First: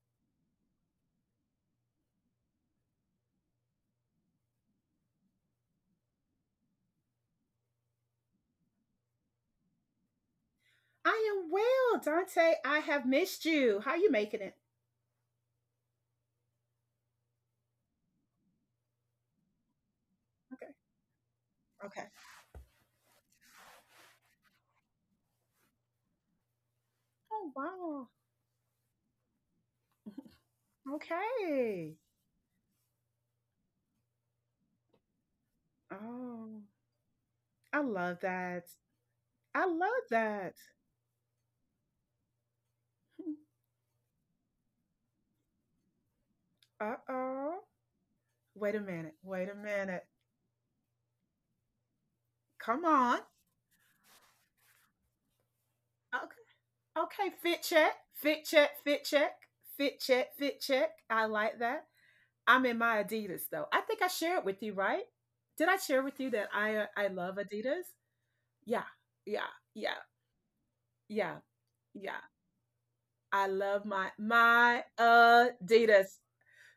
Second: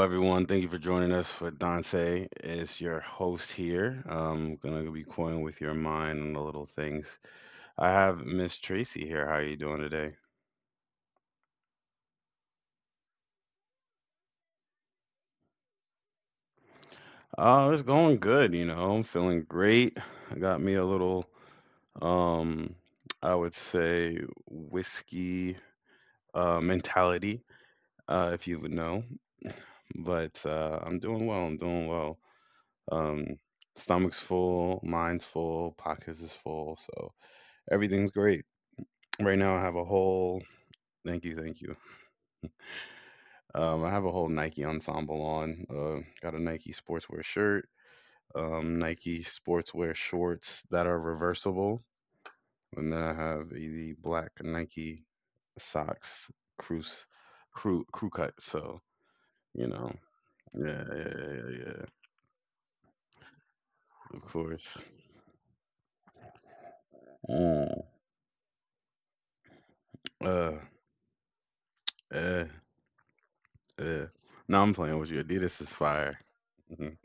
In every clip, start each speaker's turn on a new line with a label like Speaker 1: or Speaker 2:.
Speaker 1: everyone. Thank you for joining us. With Dante is your host here. I'm gonna be toying with your mind and the little things. I have Miss Tracy here. How are you doing today?
Speaker 2: I am well, Dante. I have missed you. How you making it?
Speaker 1: Oh, it's going good. You know, I'm feeling great. I
Speaker 2: Okay.
Speaker 1: got me a little,
Speaker 2: Okay.
Speaker 1: um, I would say whiskey
Speaker 2: Oh
Speaker 1: mentality,
Speaker 2: wow.
Speaker 1: if you would know. But I'm doing well.
Speaker 2: Okay.
Speaker 1: I'm doing well. Um, stomach's full, mind's full, pockets is
Speaker 2: Oh,
Speaker 1: full, so
Speaker 2: I love
Speaker 1: everything's great.
Speaker 2: that.
Speaker 1: Right now,
Speaker 2: I
Speaker 1: I have a
Speaker 2: love
Speaker 1: whole
Speaker 2: that.
Speaker 1: thank you, thank you. I have a whole Nike ensemble on. Got a Nike
Speaker 2: Uh
Speaker 1: sportswear
Speaker 2: oh.
Speaker 1: shirt,
Speaker 2: Wait a minute.
Speaker 1: Nike
Speaker 2: Wait a
Speaker 1: sportswear
Speaker 2: minute.
Speaker 1: shorts that are reversible,
Speaker 2: Come
Speaker 1: and then I
Speaker 2: on.
Speaker 1: have the black Nike socks,
Speaker 2: Okay.
Speaker 1: crew,
Speaker 2: Okay, fit check,
Speaker 1: crew cut.
Speaker 2: fit
Speaker 1: So
Speaker 2: check, fit check,
Speaker 1: you know,
Speaker 2: fit check, fit
Speaker 1: yeah,
Speaker 2: check.
Speaker 1: yeah, yeah,
Speaker 2: I
Speaker 1: yeah.
Speaker 2: like
Speaker 1: yeah,
Speaker 2: that. I'm in my Adidas though. I think
Speaker 1: Of
Speaker 2: I shared
Speaker 1: course.
Speaker 2: with you, right? Did I share with you that I love
Speaker 1: Mm.
Speaker 2: Adidas? Yeah, yeah, yeah,
Speaker 1: Uh,
Speaker 2: yeah,
Speaker 1: uh,
Speaker 2: yeah. I
Speaker 1: uh.
Speaker 2: love my
Speaker 1: No, I'm playing with
Speaker 2: my
Speaker 1: you. Adidas is fire.
Speaker 2: Adidas,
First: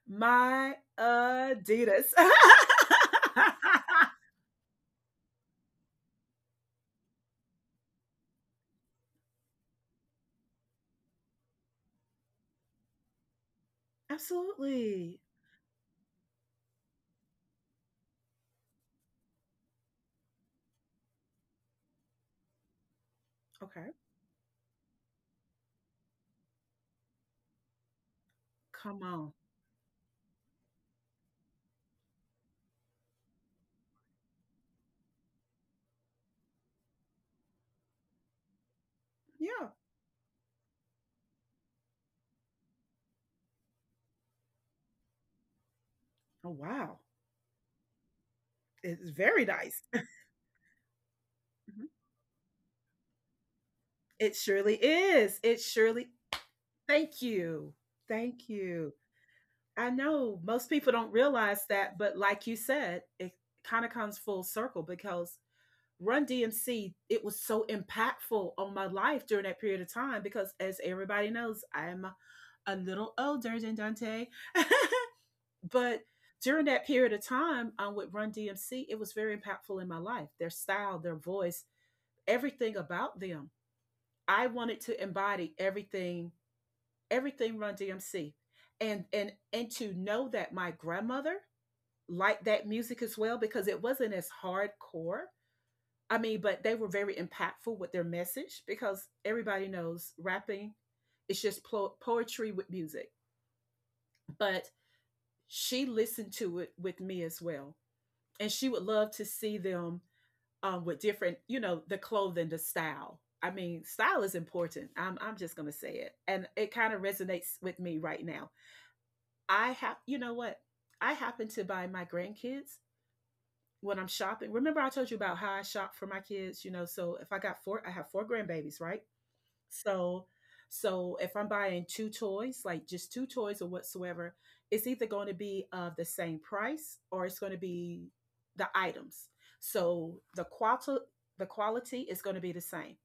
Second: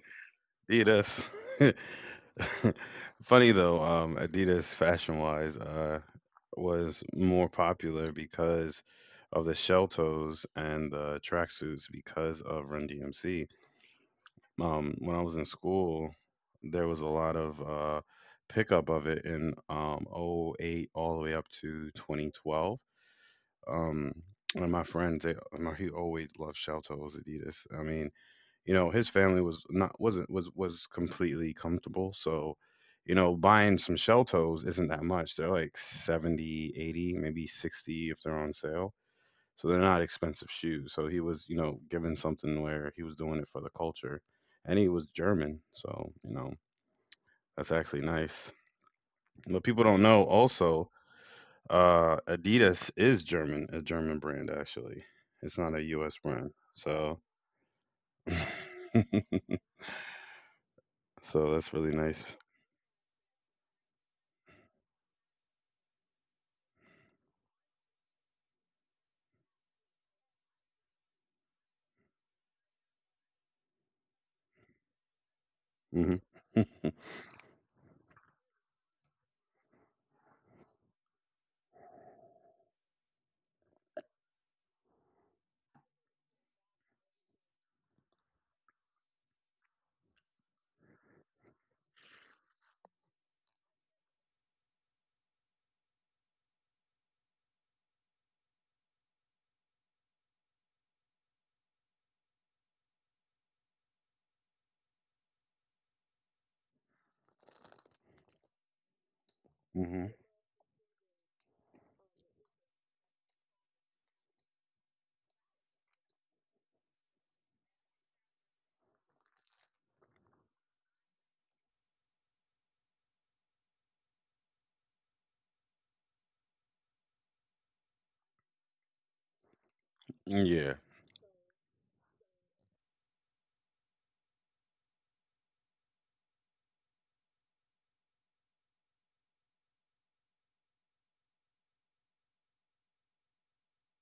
Speaker 2: my
Speaker 1: Adidas.
Speaker 2: Adidas.
Speaker 1: Funny though, Adidas fashion wise was more popular because of the shell toes and the tracksuits because of Run DMC. When I
Speaker 2: Absolutely.
Speaker 1: was in school, there was a lot of pickup of it in oh '08 all the way up to 2012.
Speaker 2: Okay,
Speaker 1: Um, one of my friends, he always loved shell toes Adidas. I mean, you know
Speaker 2: come
Speaker 1: his
Speaker 2: on.
Speaker 1: family was not wasn't was completely comfortable, so you know buying some shell toes isn't that much. They're like 70, 80, maybe 60 if they're on sale. So they're
Speaker 2: Yeah.
Speaker 1: not expensive shoes, so he was, you know, given something where he was doing it for the culture, and he was German, so you know
Speaker 2: Oh wow,
Speaker 1: that's actually nice.
Speaker 2: it's
Speaker 1: But
Speaker 2: very
Speaker 1: people don't
Speaker 2: nice.
Speaker 1: know also
Speaker 2: Mhm.
Speaker 1: Adidas is german a German brand
Speaker 2: It
Speaker 1: actually.
Speaker 2: surely
Speaker 1: It's
Speaker 2: is.
Speaker 1: not a
Speaker 2: It
Speaker 1: US
Speaker 2: surely
Speaker 1: brand. So
Speaker 2: thank you. Thank you. I know most people don't
Speaker 1: so that's really
Speaker 2: realize that,
Speaker 1: nice.
Speaker 2: but like you said, it kind of comes full circle because Run DMC, it was so impactful on my life during that period of time because as everybody knows, I'm a little older than Dante.
Speaker 1: Mhm.
Speaker 2: But during that period of time with Run DMC, it was very impactful in my life. Their style, their voice, everything about them. I wanted to embody everything Run DMC. And to know that my grandmother liked that music as well because it wasn't as hardcore. I mean, but they were very impactful with their message because everybody knows rapping, it's just poetry with music. But she listened to it with me as well. And she would love to
Speaker 1: Mhm.
Speaker 2: see them with different, you know, the clothing, the style. I mean, style is important. I'm just going to say it. And it kind of resonates with me right now. I have, you know what? I happen to buy my grandkids when I'm shopping. Remember, I told you about how I shop for my kids, you know? So if I got four, I have four grandbabies, right?
Speaker 1: Yeah.
Speaker 2: So, so if I'm buying two toys, like just two toys or whatsoever, it's either going to be of the same price or it's going to be the items. So the quality is going to be the same.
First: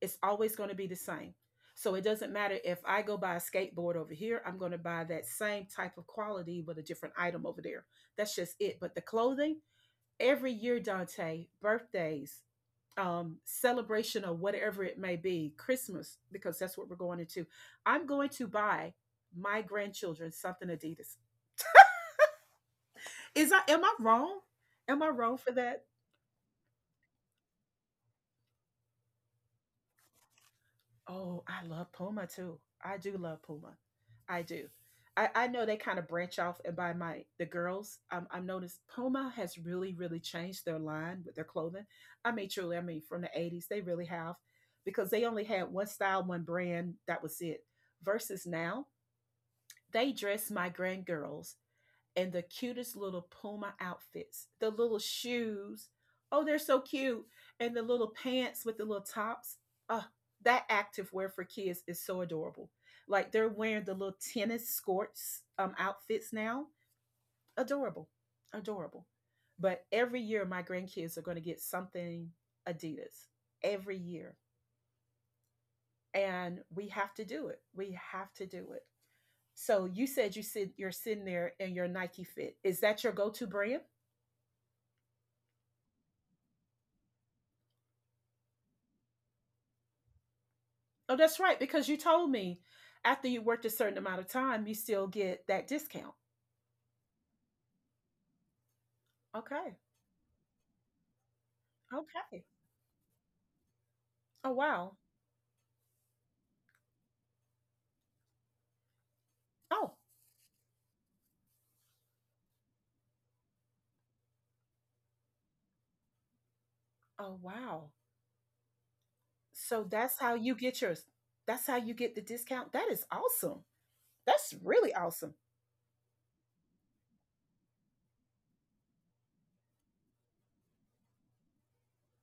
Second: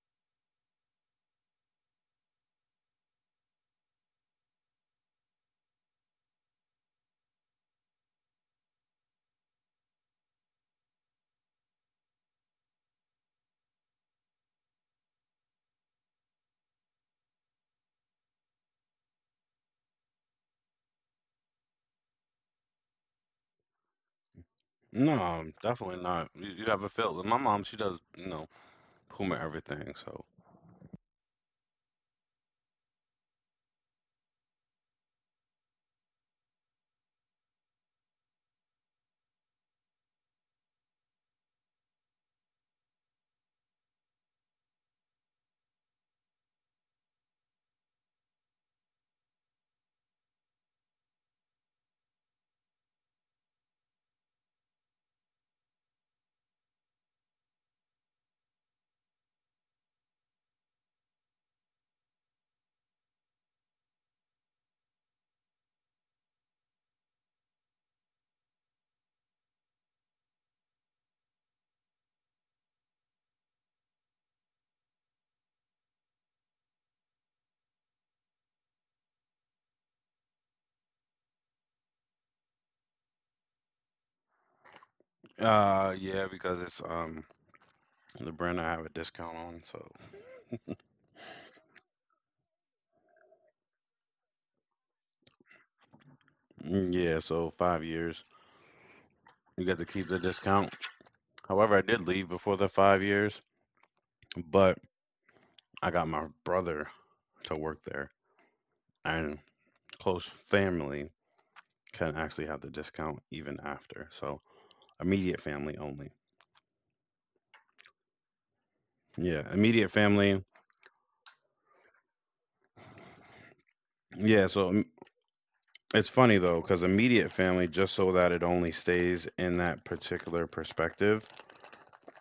Speaker 2: It's always going to be the same. So it doesn't matter if I go buy a skateboard over here, I'm going to buy that same type of quality with a different item over there. That's just it. But the clothing, every year, Dante, birthdays, celebration or whatever it may be, Christmas, because that's what we're going into. I'm going to buy my grandchildren something Adidas. Is I am I wrong? Am I
Speaker 1: No,
Speaker 2: wrong for that?
Speaker 1: definitely not. You have a feel. My mom, she does, you know, Puma everything. So,
Speaker 2: Oh, I love Puma too. I do love Puma. I do. I know they kind of branch off and buy my the girls. I've noticed Puma has really changed their line with their clothing. I mean, truly, I mean, from the '80s, they really have, because they only had one style, one brand. That was it. Versus now, they dress my grand girls and the cutest little Puma outfits. The little shoes, oh, they're so cute. And the little pants with the little tops. Oh, that active wear for kids is so adorable. Like they're wearing the little tennis skirts outfits now. Adorable, adorable. But every year, my grandkids are going to get something Adidas every year. And we have to do it. We have to do it. So you said you're sitting there in your Nike fit. Is that your go-to brand?
Speaker 1: yeah, because it's the brand I have a discount on. So,
Speaker 2: Oh, that's right. Because you told me after you worked a certain amount of time, you still get that discount.
Speaker 1: mm, yeah, so 5 years you
Speaker 2: Okay.
Speaker 1: get to keep the discount. However, I did leave
Speaker 2: Okay.
Speaker 1: before the 5 years,
Speaker 2: Oh,
Speaker 1: but
Speaker 2: wow.
Speaker 1: I got my brother to work there, and
Speaker 2: Oh,
Speaker 1: close family can actually have the discount even after. So, immediate family only.
Speaker 2: oh, wow.
Speaker 1: Yeah,
Speaker 2: So
Speaker 1: immediate
Speaker 2: that's how
Speaker 1: family.
Speaker 2: you get yours. That's how you get the discount. That is awesome.
Speaker 1: Yeah,
Speaker 2: That's
Speaker 1: so
Speaker 2: really awesome.
Speaker 1: it's funny though, because immediate family, just so that it only stays in that particular perspective,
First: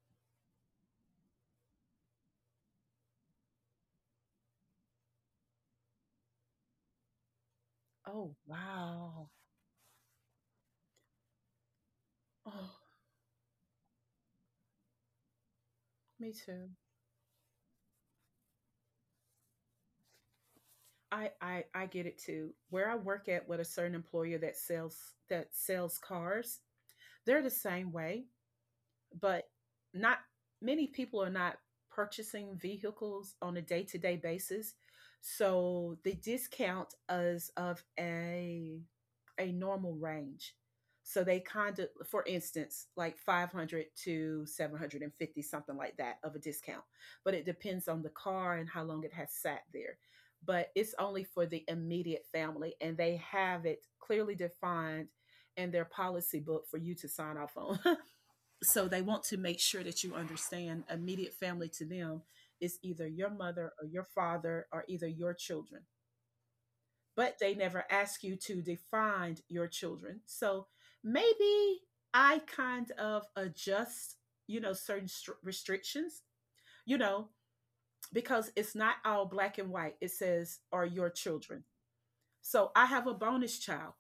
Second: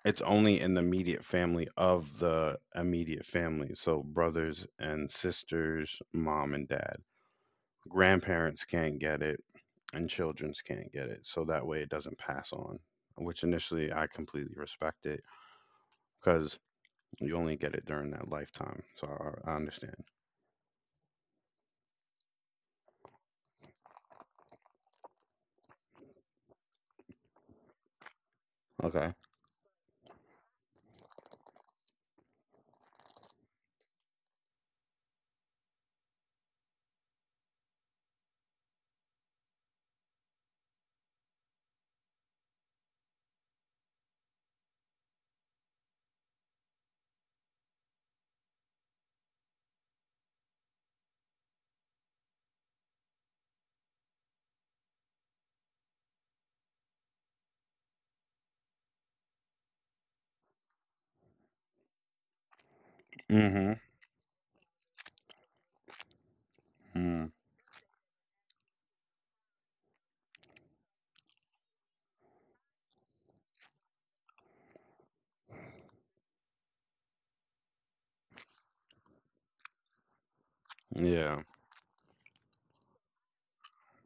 Speaker 1: it's only in the immediate family of the immediate family. So brothers and sisters, mom and dad.
Speaker 2: Oh,
Speaker 1: Grandparents can't get
Speaker 2: wow.
Speaker 1: it, and childrens can't get it. So that way it doesn't pass on,
Speaker 2: Oh,
Speaker 1: which initially I completely respect it
Speaker 2: me
Speaker 1: because
Speaker 2: too.
Speaker 1: you only get it during that lifetime. So I understand.
Speaker 2: I get it too. Where I work at with a certain employer that sells cars, they're the same way,
Speaker 1: Okay.
Speaker 2: but not many people are not purchasing vehicles on a day-to-day basis, so the discount is of a normal range. So they kind of, for instance, like 500 to 750, something like that of a discount, but it depends on the car and how long it has sat there. But it's only for the immediate family, and they have it clearly defined in their policy book for you to sign off on. So they want to make sure that you understand immediate family to them is either your
Speaker 1: Mm
Speaker 2: mother or your father or either your children,
Speaker 1: hmm. Mm,
Speaker 2: but they never ask you to define your children. So maybe I kind of adjust, you know, certain restrictions, you know, because it's not all black and white. It says are your
Speaker 1: yeah.
Speaker 2: children. So I have a bonus child.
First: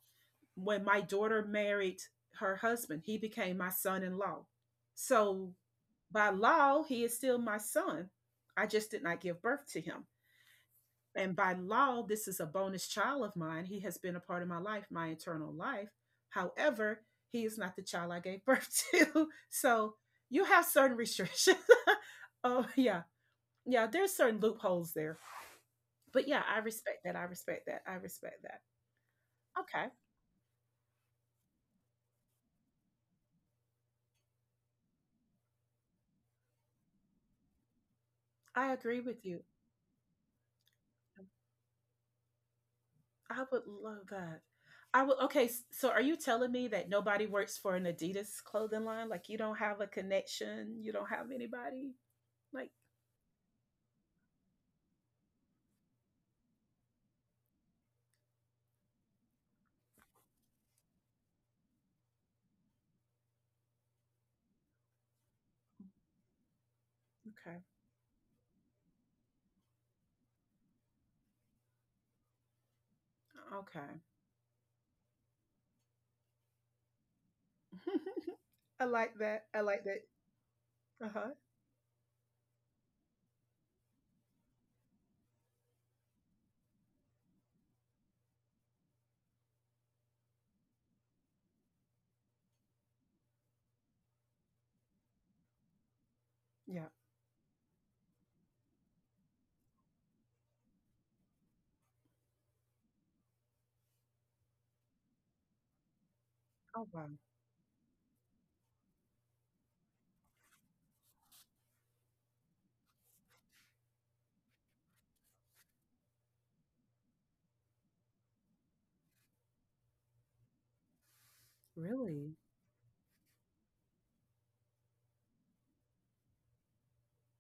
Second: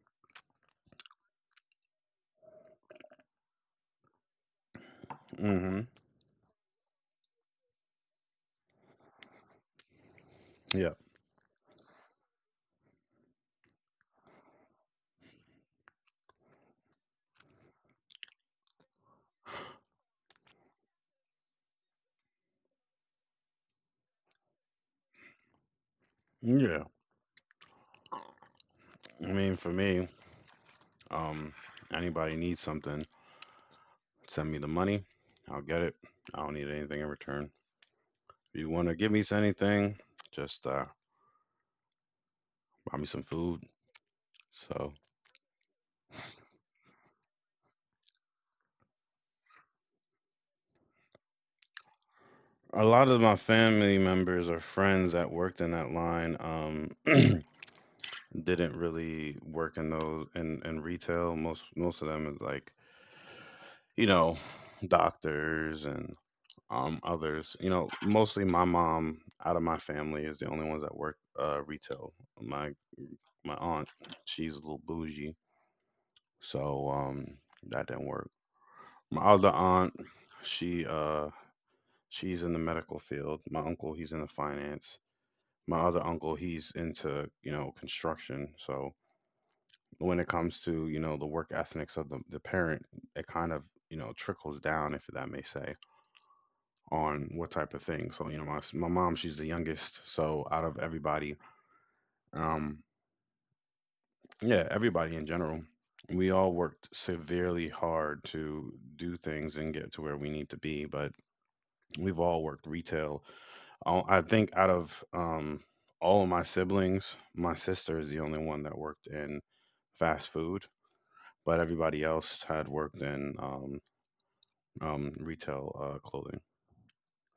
Speaker 2: When my daughter married her husband, he became my son in law. So
Speaker 1: Mm hmm.
Speaker 2: by law, he is still my son. I just did not give birth to him.
Speaker 1: Yeah.
Speaker 2: And by law, this is a bonus child of mine. He has been a part of my life, my eternal life. However, he is not the child I gave birth to. So you have certain restrictions. Oh, yeah. Yeah, there's certain loopholes there. But yeah, I
Speaker 1: Yeah.
Speaker 2: respect that. I respect that. I respect that.
Speaker 1: I mean, for
Speaker 2: Okay.
Speaker 1: me, Um, anybody needs something, send me the money. I'll get it. I don't need anything in return. If you
Speaker 2: I
Speaker 1: want to
Speaker 2: agree
Speaker 1: give me
Speaker 2: with you.
Speaker 1: anything, just buy me some
Speaker 2: I
Speaker 1: food.
Speaker 2: would love that.
Speaker 1: So
Speaker 2: I would okay, so are you telling me that nobody works for an Adidas clothing line? Like you don't have a connection, you don't have anybody? Like
Speaker 1: a lot of my family members or friends that worked in that line didn't really work in in retail. Most of them is like you know doctors and others.
Speaker 2: okay.
Speaker 1: You know, mostly my mom out of my family is the only ones that work retail. My my aunt.
Speaker 2: Okay.
Speaker 1: She's a little bougie, so that didn't work.
Speaker 2: I like
Speaker 1: My
Speaker 2: that.
Speaker 1: other
Speaker 2: I like
Speaker 1: aunt,
Speaker 2: that.
Speaker 1: she
Speaker 2: Uh-huh.
Speaker 1: uh, she's in the medical field. My uncle, he's in the finance. My other uncle, he's into you know construction. So when it comes to you know the work ethics of the parent, it kind of you know trickles down, if that may say,
Speaker 2: Yeah.
Speaker 1: on what type of thing. So you know my mom, she's the youngest. So out of everybody, um, yeah, everybody in general. We all
Speaker 2: Oh
Speaker 1: worked
Speaker 2: wow.
Speaker 1: severely hard to do things and get to where we need to be, but we've all worked retail. I think out of all of my siblings, my sister is the only one that worked in fast food, but everybody
Speaker 2: Really?
Speaker 1: else had worked in retail clothing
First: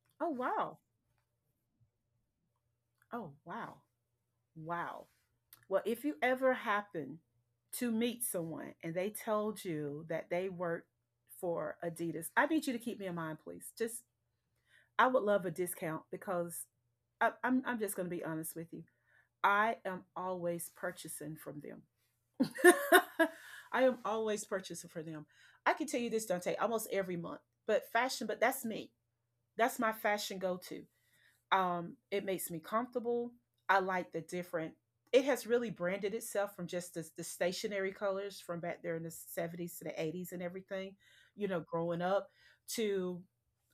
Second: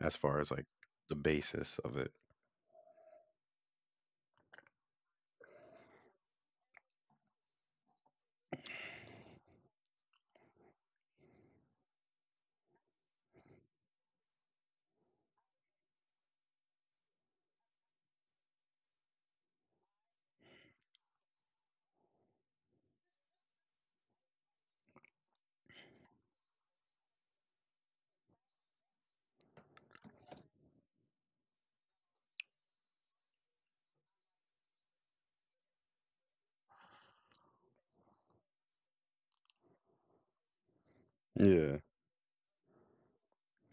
Speaker 1: as
Speaker 2: Oh
Speaker 1: far as like
Speaker 2: wow.
Speaker 1: the basis of it.
Speaker 2: Oh wow. Wow. Well, if you ever happen to meet someone and they told you that they work for Adidas, I need you to keep me in mind, please. Just I would love a discount because I'm just going to be honest with you. I am always purchasing from them. I am always purchasing for them. I can tell you this, Dante, almost every month. But fashion, but that's me. That's my fashion go to. It makes me comfortable. I like the different. It has really branded itself from just the stationary colors from back there in the '70s to the '80s and everything, you know,
Speaker 1: Yeah,
Speaker 2: growing up to,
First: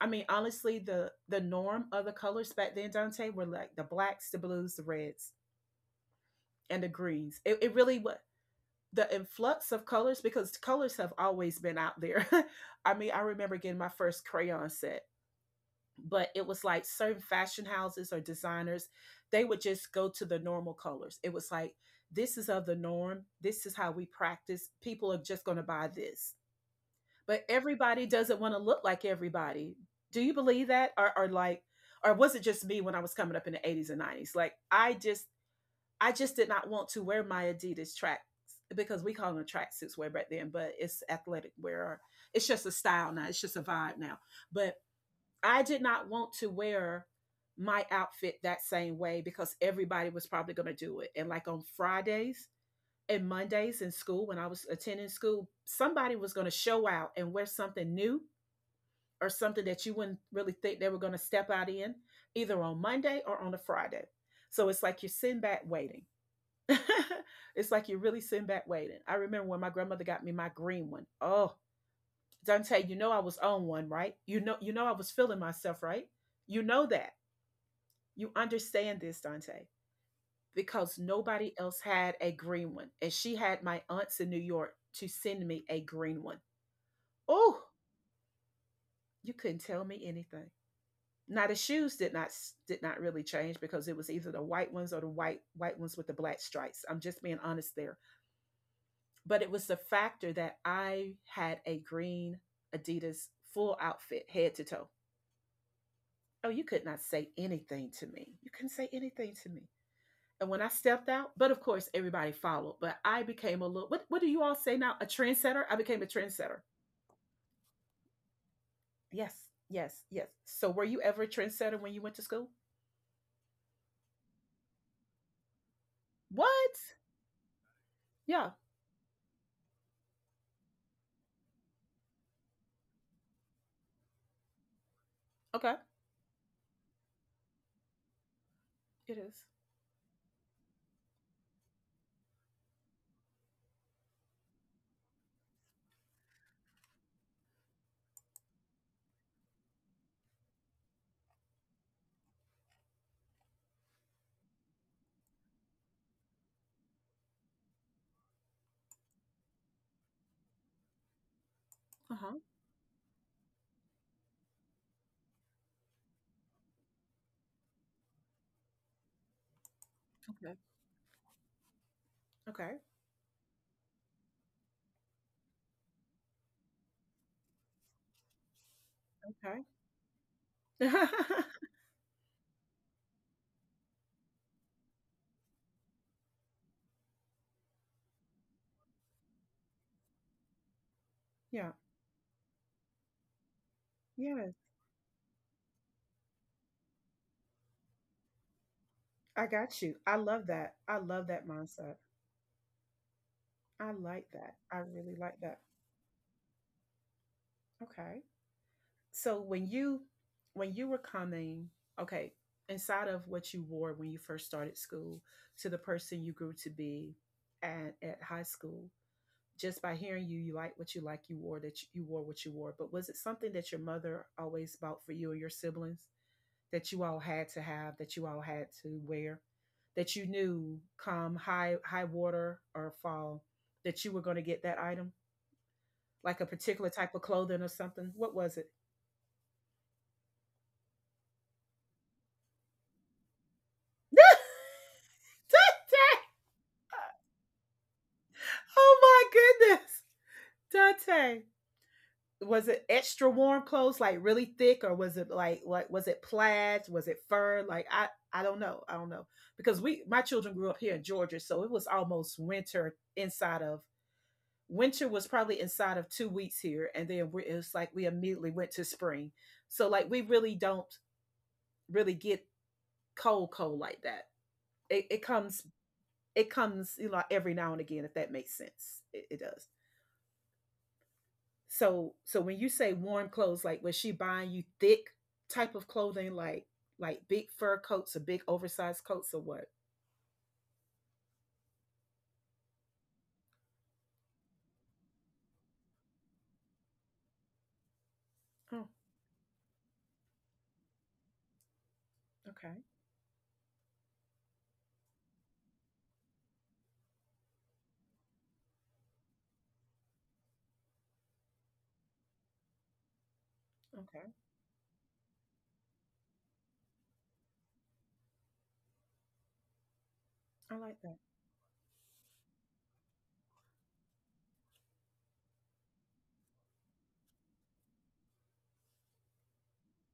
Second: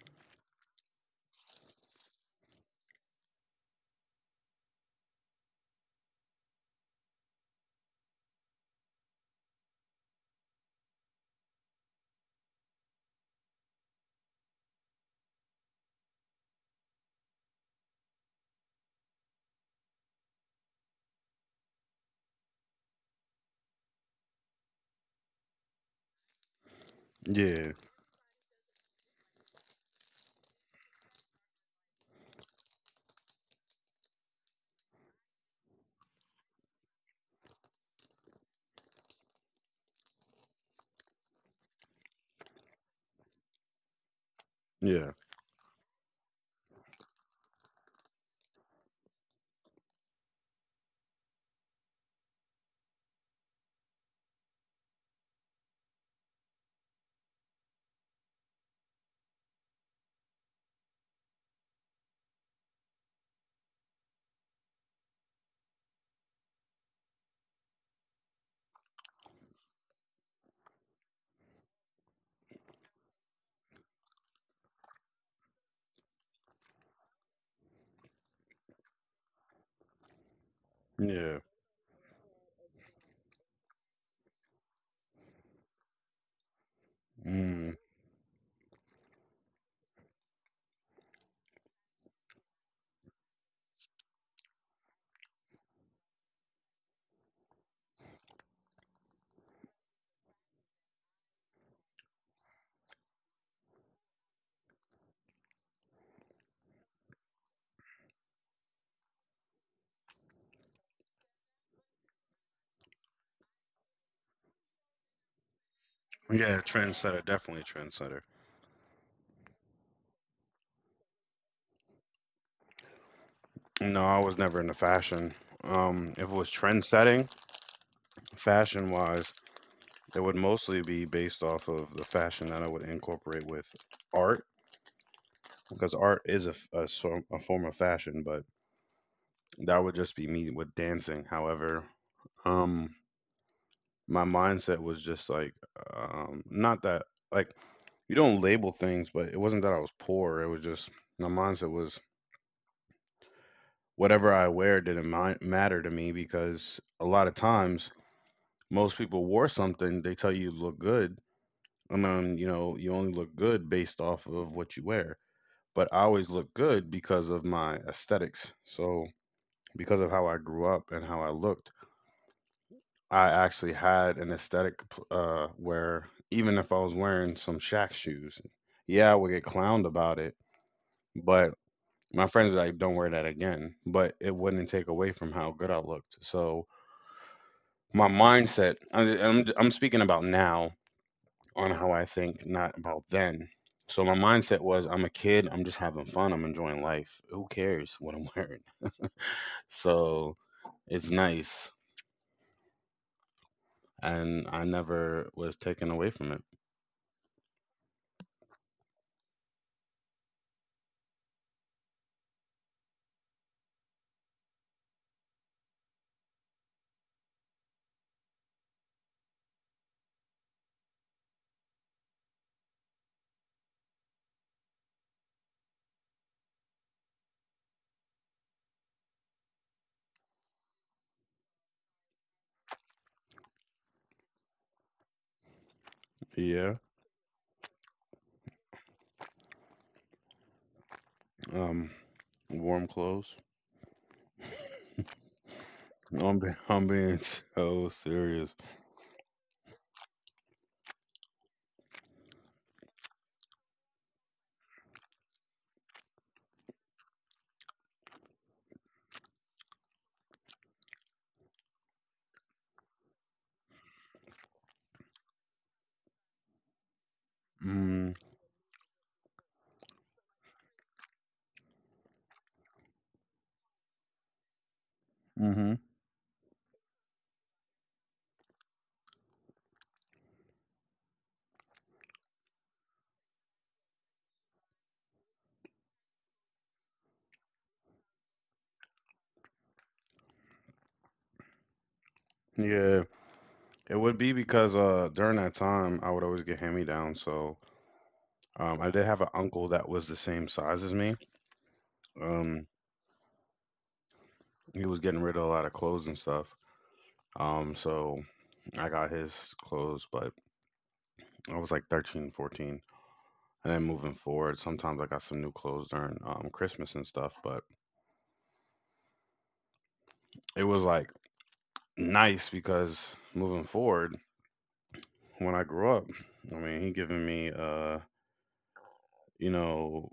Speaker 2: I mean, honestly, the norm of the colors back then, Dante, were like the blacks, the blues, the reds, and the greens. It really was the influx of colors because colors have always been out there. I mean, I remember getting my first crayon set, but it was like certain fashion houses or designers, they would just go to the normal colors. It was like, this is of the norm, this is how we practice, people are just going to buy this. But
Speaker 1: yeah,
Speaker 2: everybody doesn't want to look like everybody. Do you believe that, or like, or was it just me when I was coming up in the '80s and '90s? Like I just did not want to wear my Adidas track, because we call them tracksuits way back then, but it's athletic wear, or it's just a style now, it's just a vibe now. But
Speaker 1: yeah,
Speaker 2: I did not want to wear my outfit that same way because everybody was probably going to do it. And like on Fridays and Mondays in school, when I was attending school, somebody was going to show out and wear something new or something that you wouldn't really think they were going to step out in, either on Monday or on a Friday. So it's like you're sitting back waiting. It's like you're really sitting back waiting. I remember when my grandmother got me my green one. Oh, Dante, you know I was on one, right? You know I was feeling myself, right? You know that. You understand this, Dante, because
Speaker 1: yeah.
Speaker 2: nobody else had a green one. And she had my aunts in New York to send me a green one. Oh,
Speaker 1: Mm.
Speaker 2: you couldn't tell me anything. Now the shoes did not really change because it was either the white ones or the white ones with the black stripes. I'm just being honest there. But it was the factor that I had a green Adidas full outfit head to toe. Oh, you could not say anything to me. You couldn't say anything to me. And when I stepped out, but of course everybody followed. But I became a little what do you all say now? A trendsetter? I became a trendsetter.
Speaker 1: Yeah, trendsetter, definitely a trendsetter.
Speaker 2: Yes, yes, yes. So were you ever a trendsetter when you went to school?
Speaker 1: No, I was never into fashion. If it was
Speaker 2: What?
Speaker 1: trend setting,
Speaker 2: Yeah.
Speaker 1: fashion wise, it would mostly be based off of the fashion that I would incorporate with art,
Speaker 2: Okay.
Speaker 1: because art is a, f- a s- a form of fashion, but
Speaker 2: It is.
Speaker 1: that would just be me with dancing. However, um, my mindset was just like, not that, like, you don't label things, but it wasn't that I was poor. It was just, my mindset was, whatever I wear didn't matter to me because a lot of times, most people wore something, they tell you look good. And
Speaker 2: Uh-huh.
Speaker 1: then, you know, you only look good based off of what you wear. But I always look good because of my aesthetics. So, because of how I
Speaker 2: Okay.
Speaker 1: grew up and how I looked,
Speaker 2: Okay.
Speaker 1: I actually had an aesthetic where even if I was wearing some Shaq shoes, yeah, I would get
Speaker 2: Okay.
Speaker 1: clowned about it. But my friends were like, don't wear that again. But it wouldn't take away from how good I looked. So, my mindset, I'm speaking about now on
Speaker 2: Yeah.
Speaker 1: how I think, not about then. So my
Speaker 2: Yes.
Speaker 1: mindset was I'm a kid, I'm just having fun, I'm enjoying life. Who cares what I'm wearing?
Speaker 2: I got you. I
Speaker 1: So
Speaker 2: love that. I
Speaker 1: it's
Speaker 2: love that
Speaker 1: nice.
Speaker 2: mindset. I like
Speaker 1: And
Speaker 2: that.
Speaker 1: I
Speaker 2: I really
Speaker 1: never
Speaker 2: like
Speaker 1: was
Speaker 2: that.
Speaker 1: taken away from it.
Speaker 2: Okay. So when you were coming, okay, inside of what you wore when you first started school to the person you grew to be at high school, just by hearing you, you like what you like, you wore that you wore what you wore. But was it something that your mother always bought for you and your siblings that you all had to have, that you all had to wear, that you knew come high water or fall that you were going to get that item, like a
Speaker 1: Yeah.
Speaker 2: particular type of clothing or something? What was it?
Speaker 1: Um warm clothes. I'm being so serious.
Speaker 2: Oh my goodness, Dante. Was it extra warm clothes, like really thick, or was it like was it plaid? Was it fur? Like I don't know. I don't know because we my children grew up here in Georgia, so it was almost winter. Inside of Winter was probably inside of 2 weeks here, and then it was like we
Speaker 1: Mm,
Speaker 2: immediately went to spring. So like we really don't really get cold cold like that. It, it
Speaker 1: mm
Speaker 2: comes
Speaker 1: mhm.
Speaker 2: it comes every now and again, if that makes sense. It does. So when you say warm clothes, like was she buying you thick type of clothing, like big fur coats or big oversized coats or what?
Speaker 1: Yeah. It would be because during that time I would always get hand me downs. So
Speaker 2: Oh,
Speaker 1: I did have an uncle that was the same size as me. Um
Speaker 2: okay,
Speaker 1: he was getting rid of a lot of clothes and stuff. So I got his clothes, but I was like 13, 14. And then moving
Speaker 2: okay,
Speaker 1: forward, sometimes I got some new clothes during Christmas and stuff. But it
Speaker 2: I
Speaker 1: was
Speaker 2: like
Speaker 1: like
Speaker 2: that.
Speaker 1: nice because moving forward, when I grew up, I mean, he giving me, you know,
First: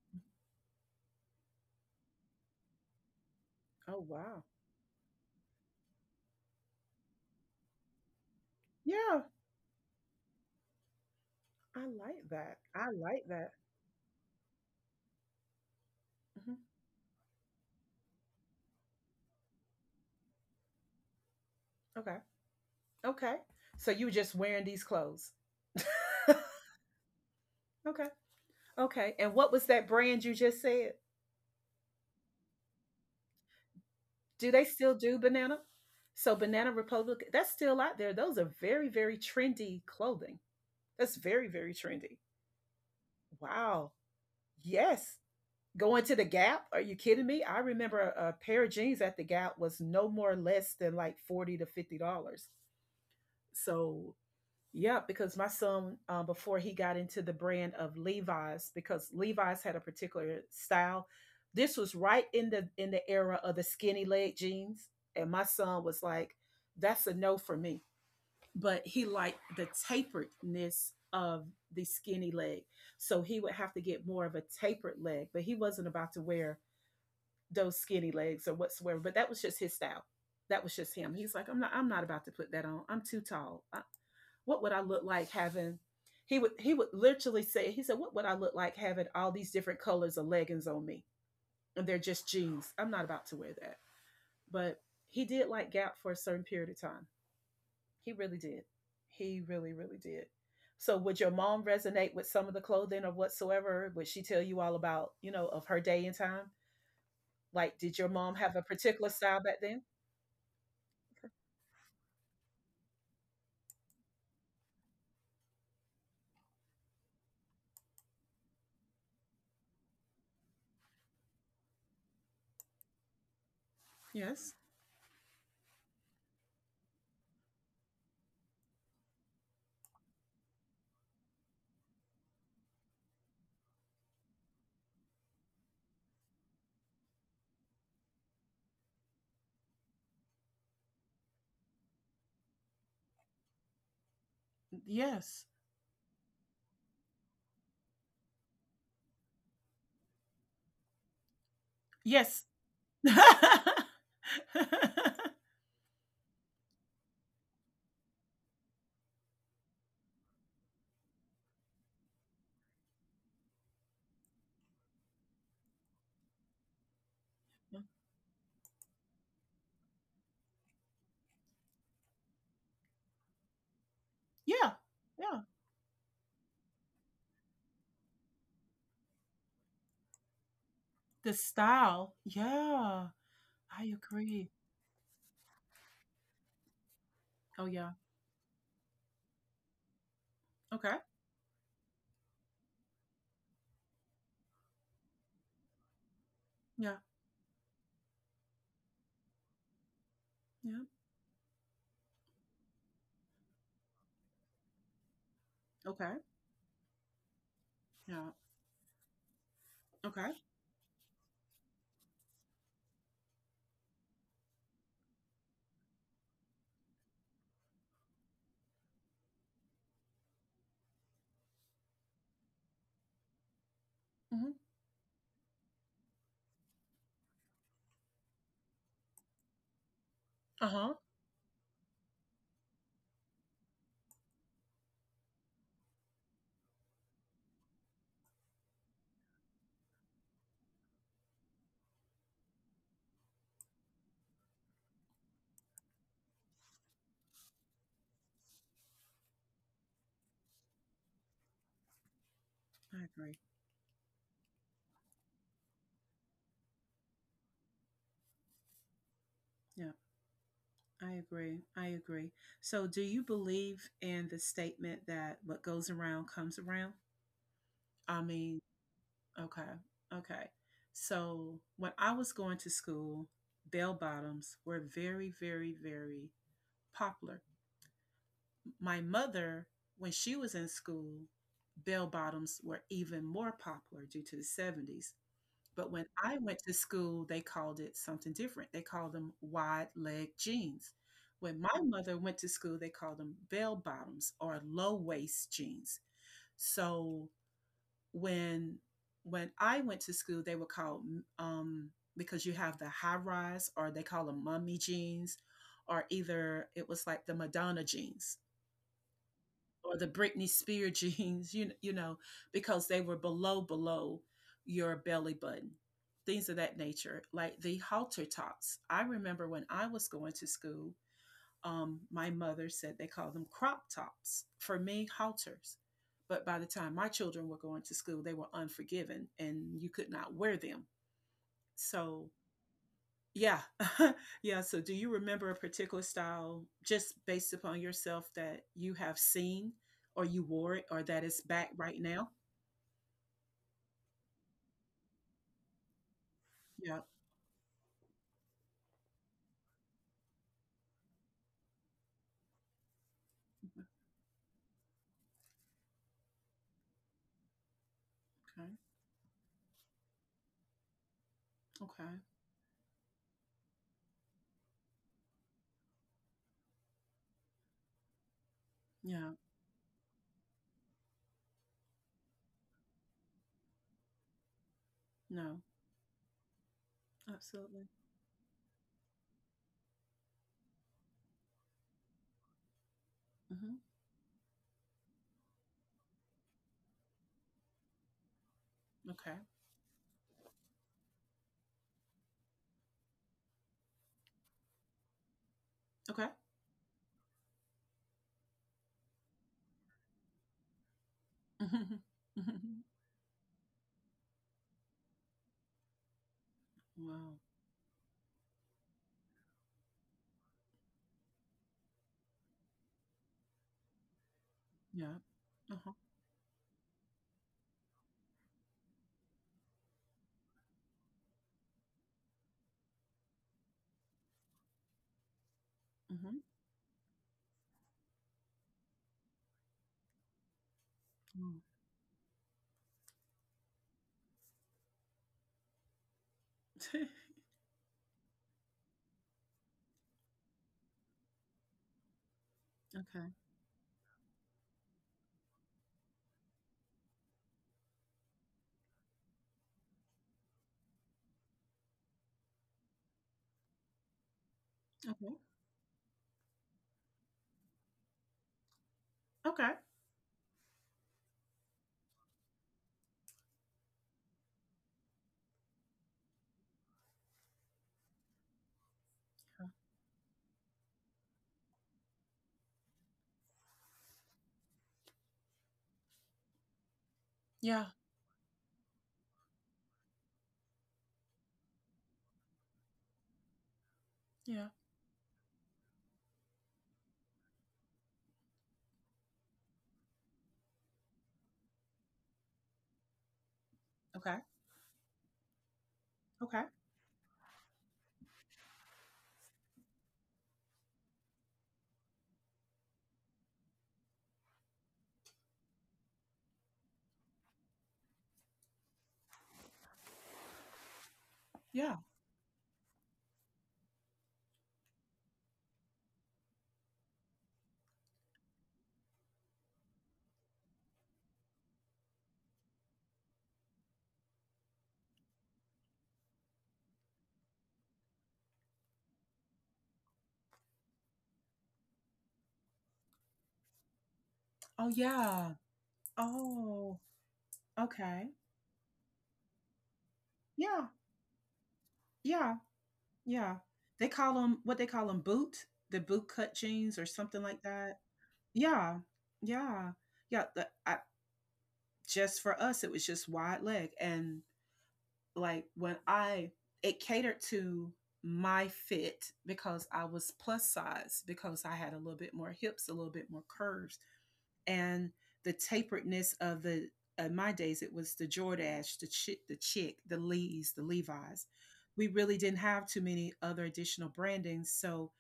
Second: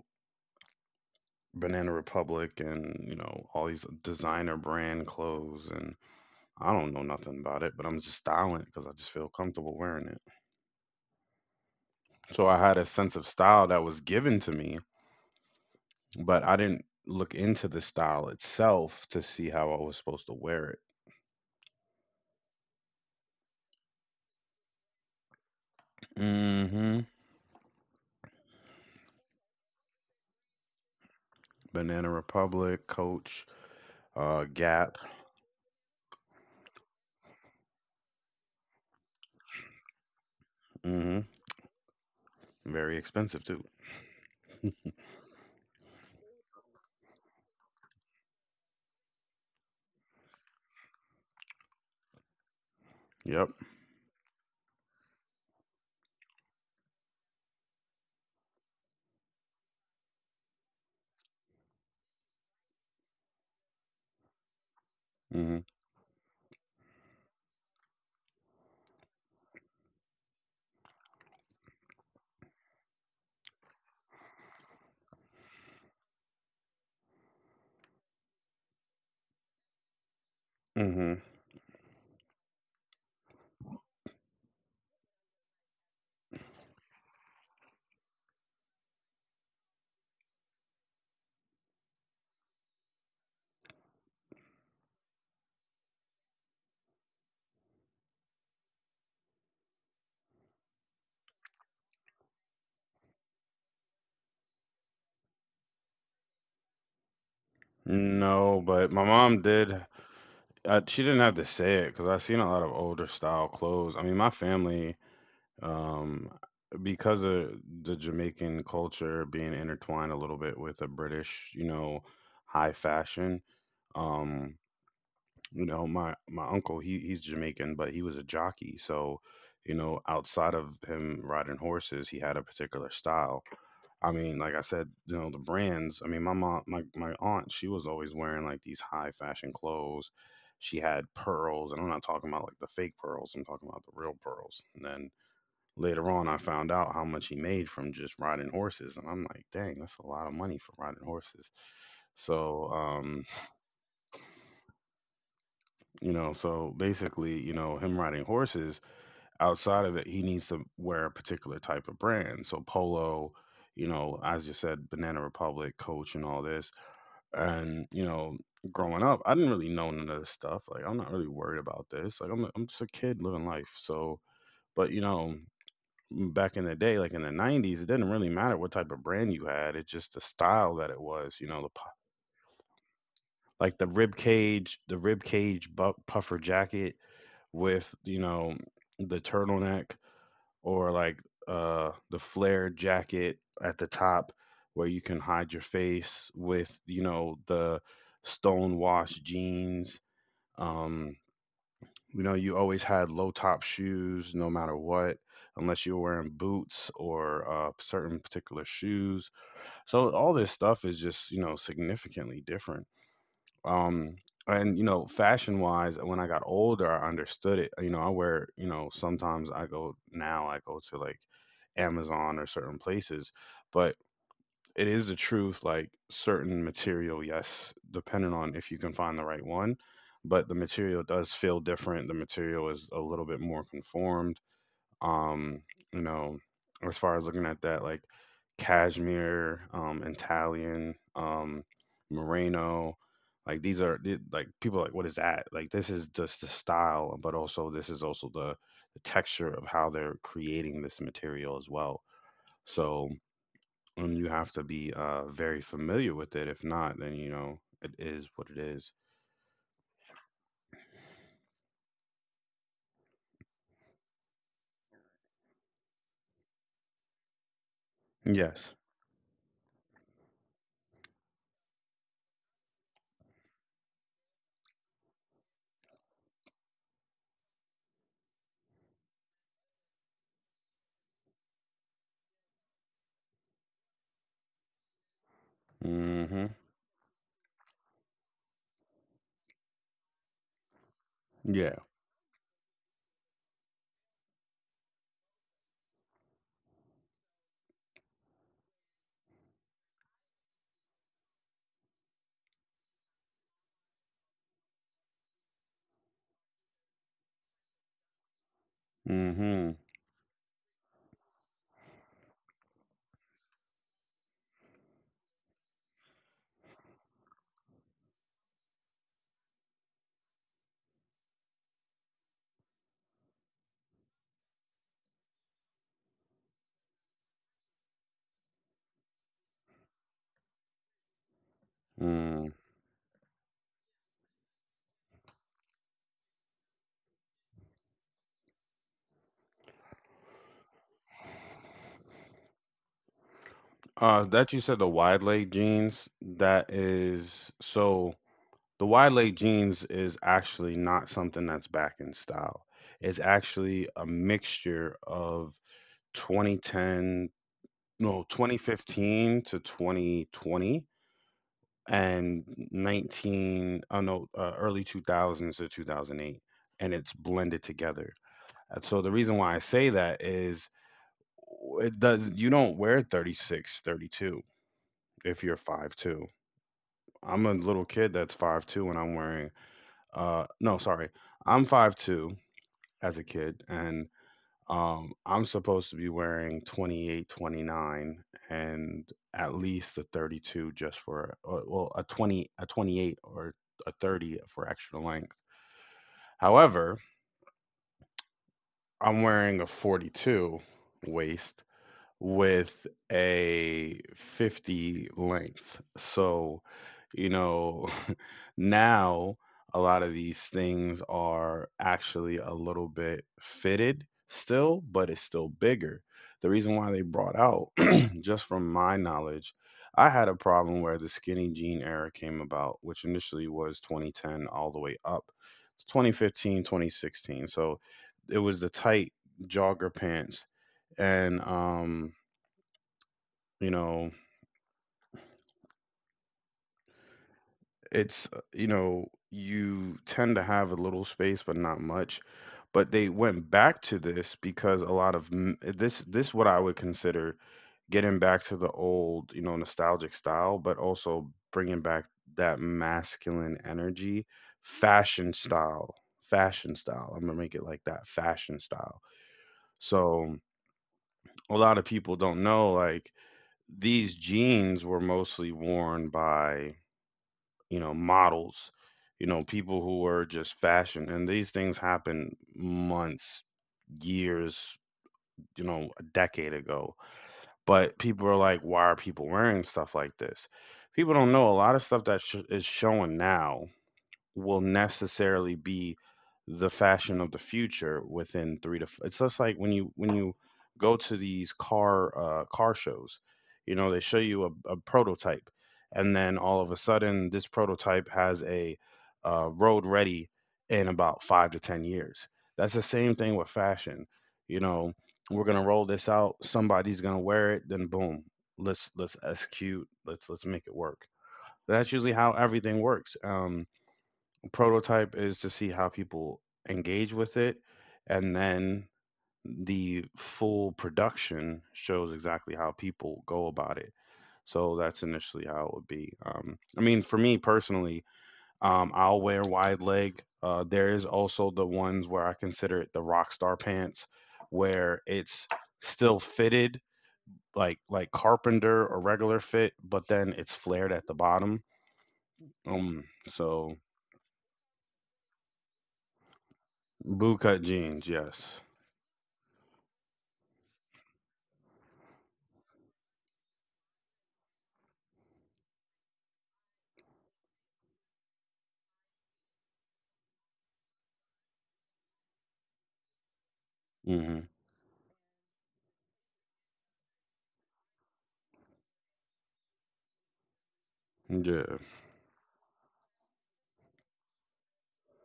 Speaker 1: Banana Republic and, you know, all these
Speaker 2: Oh wow,
Speaker 1: designer brand clothes. And I don't know nothing about it, but I'm just styling it because I just
Speaker 2: yeah,
Speaker 1: feel comfortable wearing it.
Speaker 2: I like
Speaker 1: So
Speaker 2: that.
Speaker 1: I had a
Speaker 2: I
Speaker 1: sense
Speaker 2: like
Speaker 1: of
Speaker 2: that.
Speaker 1: style that was given to me, but
Speaker 2: Hmm.
Speaker 1: I didn't look into the style itself to see how I was supposed to wear it.
Speaker 2: Okay, okay. So you were just wearing these clothes.
Speaker 1: hmm
Speaker 2: Okay, okay. And what was that brand you just said?
Speaker 1: Banana Republic, Coach,
Speaker 2: Do they still
Speaker 1: Gap.
Speaker 2: do banana? So Banana Republic, that's still out there. Those are very, very trendy clothing. That's
Speaker 1: hmm
Speaker 2: very, very trendy.
Speaker 1: Very expensive too.
Speaker 2: Wow. Yes. Going to the Gap? Are you kidding me? I remember a pair of jeans at the Gap was no more less than like $40 to $50.
Speaker 1: Yep.
Speaker 2: So yeah, because my son before he got into the brand of Levi's, because Levi's had a particular style. This was right in the era of the skinny leg jeans, and my
Speaker 1: hmm
Speaker 2: son was like, "That's a no for me," but he liked the taperedness of the skinny leg. So he would have to get more of a tapered leg, but he wasn't about to wear those skinny legs or whatsoever. But that was just his style. That was just him.
Speaker 1: hmm
Speaker 2: He's like, I'm not about to put that on. I'm too tall. What would I look like having? He would literally say, he said, what would I look like having all these different colors of leggings on me? And they're just jeans. I'm not about to wear that. But he did like Gap for a certain period of time. He really did. He really, really did. So would your mom resonate with some of the clothing or whatsoever? Would she tell you all about of her day and time? Like, did your mom have
Speaker 1: No,
Speaker 2: a
Speaker 1: but my
Speaker 2: particular style
Speaker 1: mom
Speaker 2: back then?
Speaker 1: did. She didn't have to say it because I've seen a lot of older style clothes. I mean, my family, um, because of the Jamaican culture being intertwined a little bit with the British, you know, high fashion.
Speaker 2: Yes.
Speaker 1: Um, you know my uncle he's Jamaican, but he was a jockey, so you know outside of him riding horses he had a particular style. I mean like I said, you know, the brands. I mean my aunt, she was always wearing like these high fashion clothes. She had pearls, and I'm not talking about like the fake pearls, I'm talking about the real pearls. And then
Speaker 2: Yes.
Speaker 1: later on I found out how much he made from just riding horses, and I'm like, dang, that's a lot of money for riding horses.
Speaker 2: Yes.
Speaker 1: So
Speaker 2: Yeah.
Speaker 1: you know, so basically, you know, him riding horses, outside of it, he needs to wear a particular type of brand. So Polo, you know, as you said, Banana Republic, Coach, and all this. And, you know, growing up, I didn't really know none of this stuff. Like, I'm not really worried about this. Like, I'm just a kid living life. So,
Speaker 2: Yeah.
Speaker 1: but, you know, back in the day, like in the '90s, it didn't really matter what type of brand you had. It's just the style that it
Speaker 2: The
Speaker 1: was, you know,
Speaker 2: style. Yeah.
Speaker 1: like
Speaker 2: I agree.
Speaker 1: the rib cage puffer jacket
Speaker 2: Oh yeah.
Speaker 1: with you know the turtleneck, or
Speaker 2: Okay.
Speaker 1: like the flared jacket at the top where you can hide your face, with
Speaker 2: Yeah.
Speaker 1: you know the stone washed jeans.
Speaker 2: Yeah.
Speaker 1: um you know you always had low top shoes no matter what, unless you were
Speaker 2: Okay.
Speaker 1: wearing boots or certain
Speaker 2: Yeah.
Speaker 1: particular shoes. So
Speaker 2: Okay.
Speaker 1: all this stuff is just you know significantly different. um and you know fashion wise, when I got older I understood it. You know I wear, you know, sometimes I go, now I go to like Amazon or certain places, but
Speaker 2: Hmm.
Speaker 1: it is the truth. Like certain material, yes, depending on if you can find the right one, but the
Speaker 2: Uh huh.
Speaker 1: material does feel different. The material is a little bit more conformed. um, you know, as far as looking at that, like cashmere, Italian, merino, like these are like people are like what is that? Like this is just the style, but also this is also the texture of how they're creating this material as well.
Speaker 2: I
Speaker 1: So,
Speaker 2: agree.
Speaker 1: and you have to be very familiar with it. If not, then it is what it is.
Speaker 2: Yeah. I agree. I agree. So, do you believe in the statement that what goes around comes around? I mean,
Speaker 1: Yes.
Speaker 2: okay. Okay. So, when I was going to school, bell bottoms were very, very, very popular. My mother, when she was in school, bell bottoms were even more popular due to the 70s. But when I
Speaker 1: Mm-hmm.
Speaker 2: went to school, they called it something different. They called them wide leg jeans. When
Speaker 1: Yeah.
Speaker 2: my mother went to school, they called them bell bottoms or low waist jeans. So when when I went to school, they were called um, because you have the high rise, or they call them mummy jeans, or either it was like the Madonna jeans
Speaker 1: Mm-hmm.
Speaker 2: or the Britney Spears jeans, because they were below your belly button, things of that nature, like the halter tops. I remember when I was going to school, my mother said they called them crop tops. For me, halters. But by the time my children were going to school, they were unforgiven and you could not wear them. So
Speaker 1: Mm.
Speaker 2: yeah. Yeah. So, do you remember a particular style just based upon yourself that you have seen or you wore it or that is back right now?
Speaker 1: That you said the wide leg jeans, that
Speaker 2: Yeah.
Speaker 1: is so, the wide leg jeans is actually not something that's back in style. It's actually a mixture of 2010, no,
Speaker 2: Okay.
Speaker 1: 2015 to 2020,
Speaker 2: Okay.
Speaker 1: and 19, oh no, early 2000s to 2008, and it's blended together. And so the reason
Speaker 2: Yeah.
Speaker 1: why I say that is it does you don't wear 36, 32 if you're
Speaker 2: No.
Speaker 1: 5'2. I'm a little
Speaker 2: Absolutely.
Speaker 1: kid that's 5'2 and I'm wearing no, sorry. I'm 5'2 as a kid,
Speaker 2: Hmm.
Speaker 1: and I'm supposed to be wearing 28, 29, and
Speaker 2: Okay.
Speaker 1: at least a 32, just for well, a 20, a 28, or a 30 for extra length.
Speaker 2: Okay.
Speaker 1: However, I'm wearing a 42 waist with
Speaker 2: Mhm.
Speaker 1: a 50 length. So, you
Speaker 2: Wow.
Speaker 1: know, now a lot of these things are actually a little bit fitted still, but it's
Speaker 2: Yeah.
Speaker 1: still
Speaker 2: Uh-huh.
Speaker 1: bigger. The reason why they brought out, just from my knowledge, I had a problem where the skinny jean era came about, which initially was 2010 all the way up to
Speaker 2: Hmm.
Speaker 1: 2015, 2016. So it was the tight jogger pants, and you know, you tend to have a little space, but not much. But they
Speaker 2: Okay.
Speaker 1: went back to this because a lot of m- eh, this what I would consider getting back to the old, nostalgic style, but also bringing back that masculine energy, fashion
Speaker 2: Okay.
Speaker 1: style, fashion style. I'm gonna make it like that, fashion style.
Speaker 2: Okay.
Speaker 1: So a lot of people don't know, like, these jeans were mostly worn by, models, people who are just fashion. And these things happen months, years, a decade ago.
Speaker 2: Yeah.
Speaker 1: But people are like, why are people wearing stuff like this? People don't know a lot of stuff that is showing now will
Speaker 2: Yeah.
Speaker 1: necessarily be the fashion of the future within three. It's just like when you go to these car shows. You know they show you
Speaker 2: Okay.
Speaker 1: a prototype, and then all
Speaker 2: Okay.
Speaker 1: of a sudden this prototype has a road ready in about 5 to 10 years. That's the same thing with fashion. You know we're gonna roll this out, somebody's gonna wear it, then boom, let's execute, let's make it work. That's
Speaker 2: Yeah.
Speaker 1: usually how everything works. Prototype is to see how people engage with it, and then the full production shows exactly how people go about it. So that's initially how it would be. I mean, for me personally, I'll wear wide leg. There is also the ones where I consider it the rock star pants,
Speaker 2: Oh,
Speaker 1: where it's
Speaker 2: yeah.
Speaker 1: still fitted,
Speaker 2: Oh,
Speaker 1: like
Speaker 2: okay.
Speaker 1: carpenter or regular fit, but then it's flared
Speaker 2: Yeah.
Speaker 1: at the bottom.
Speaker 2: Yeah. Yeah.
Speaker 1: So,
Speaker 2: They call them what they call them the boot cut jeans or something
Speaker 1: bootcut
Speaker 2: like that.
Speaker 1: jeans, yes.
Speaker 2: Yeah. Yeah. Yeah, the I just for us, it was just wide leg, and, like, when I it catered to my fit because I was plus size, because I had a little bit more hips, a little bit more curves,
Speaker 1: Hmm.
Speaker 2: and the taperedness of the in my days it was the Jordache, the chick, the Lees, the Levi's.
Speaker 1: Yeah.
Speaker 2: We really didn't have too many other additional brandings. So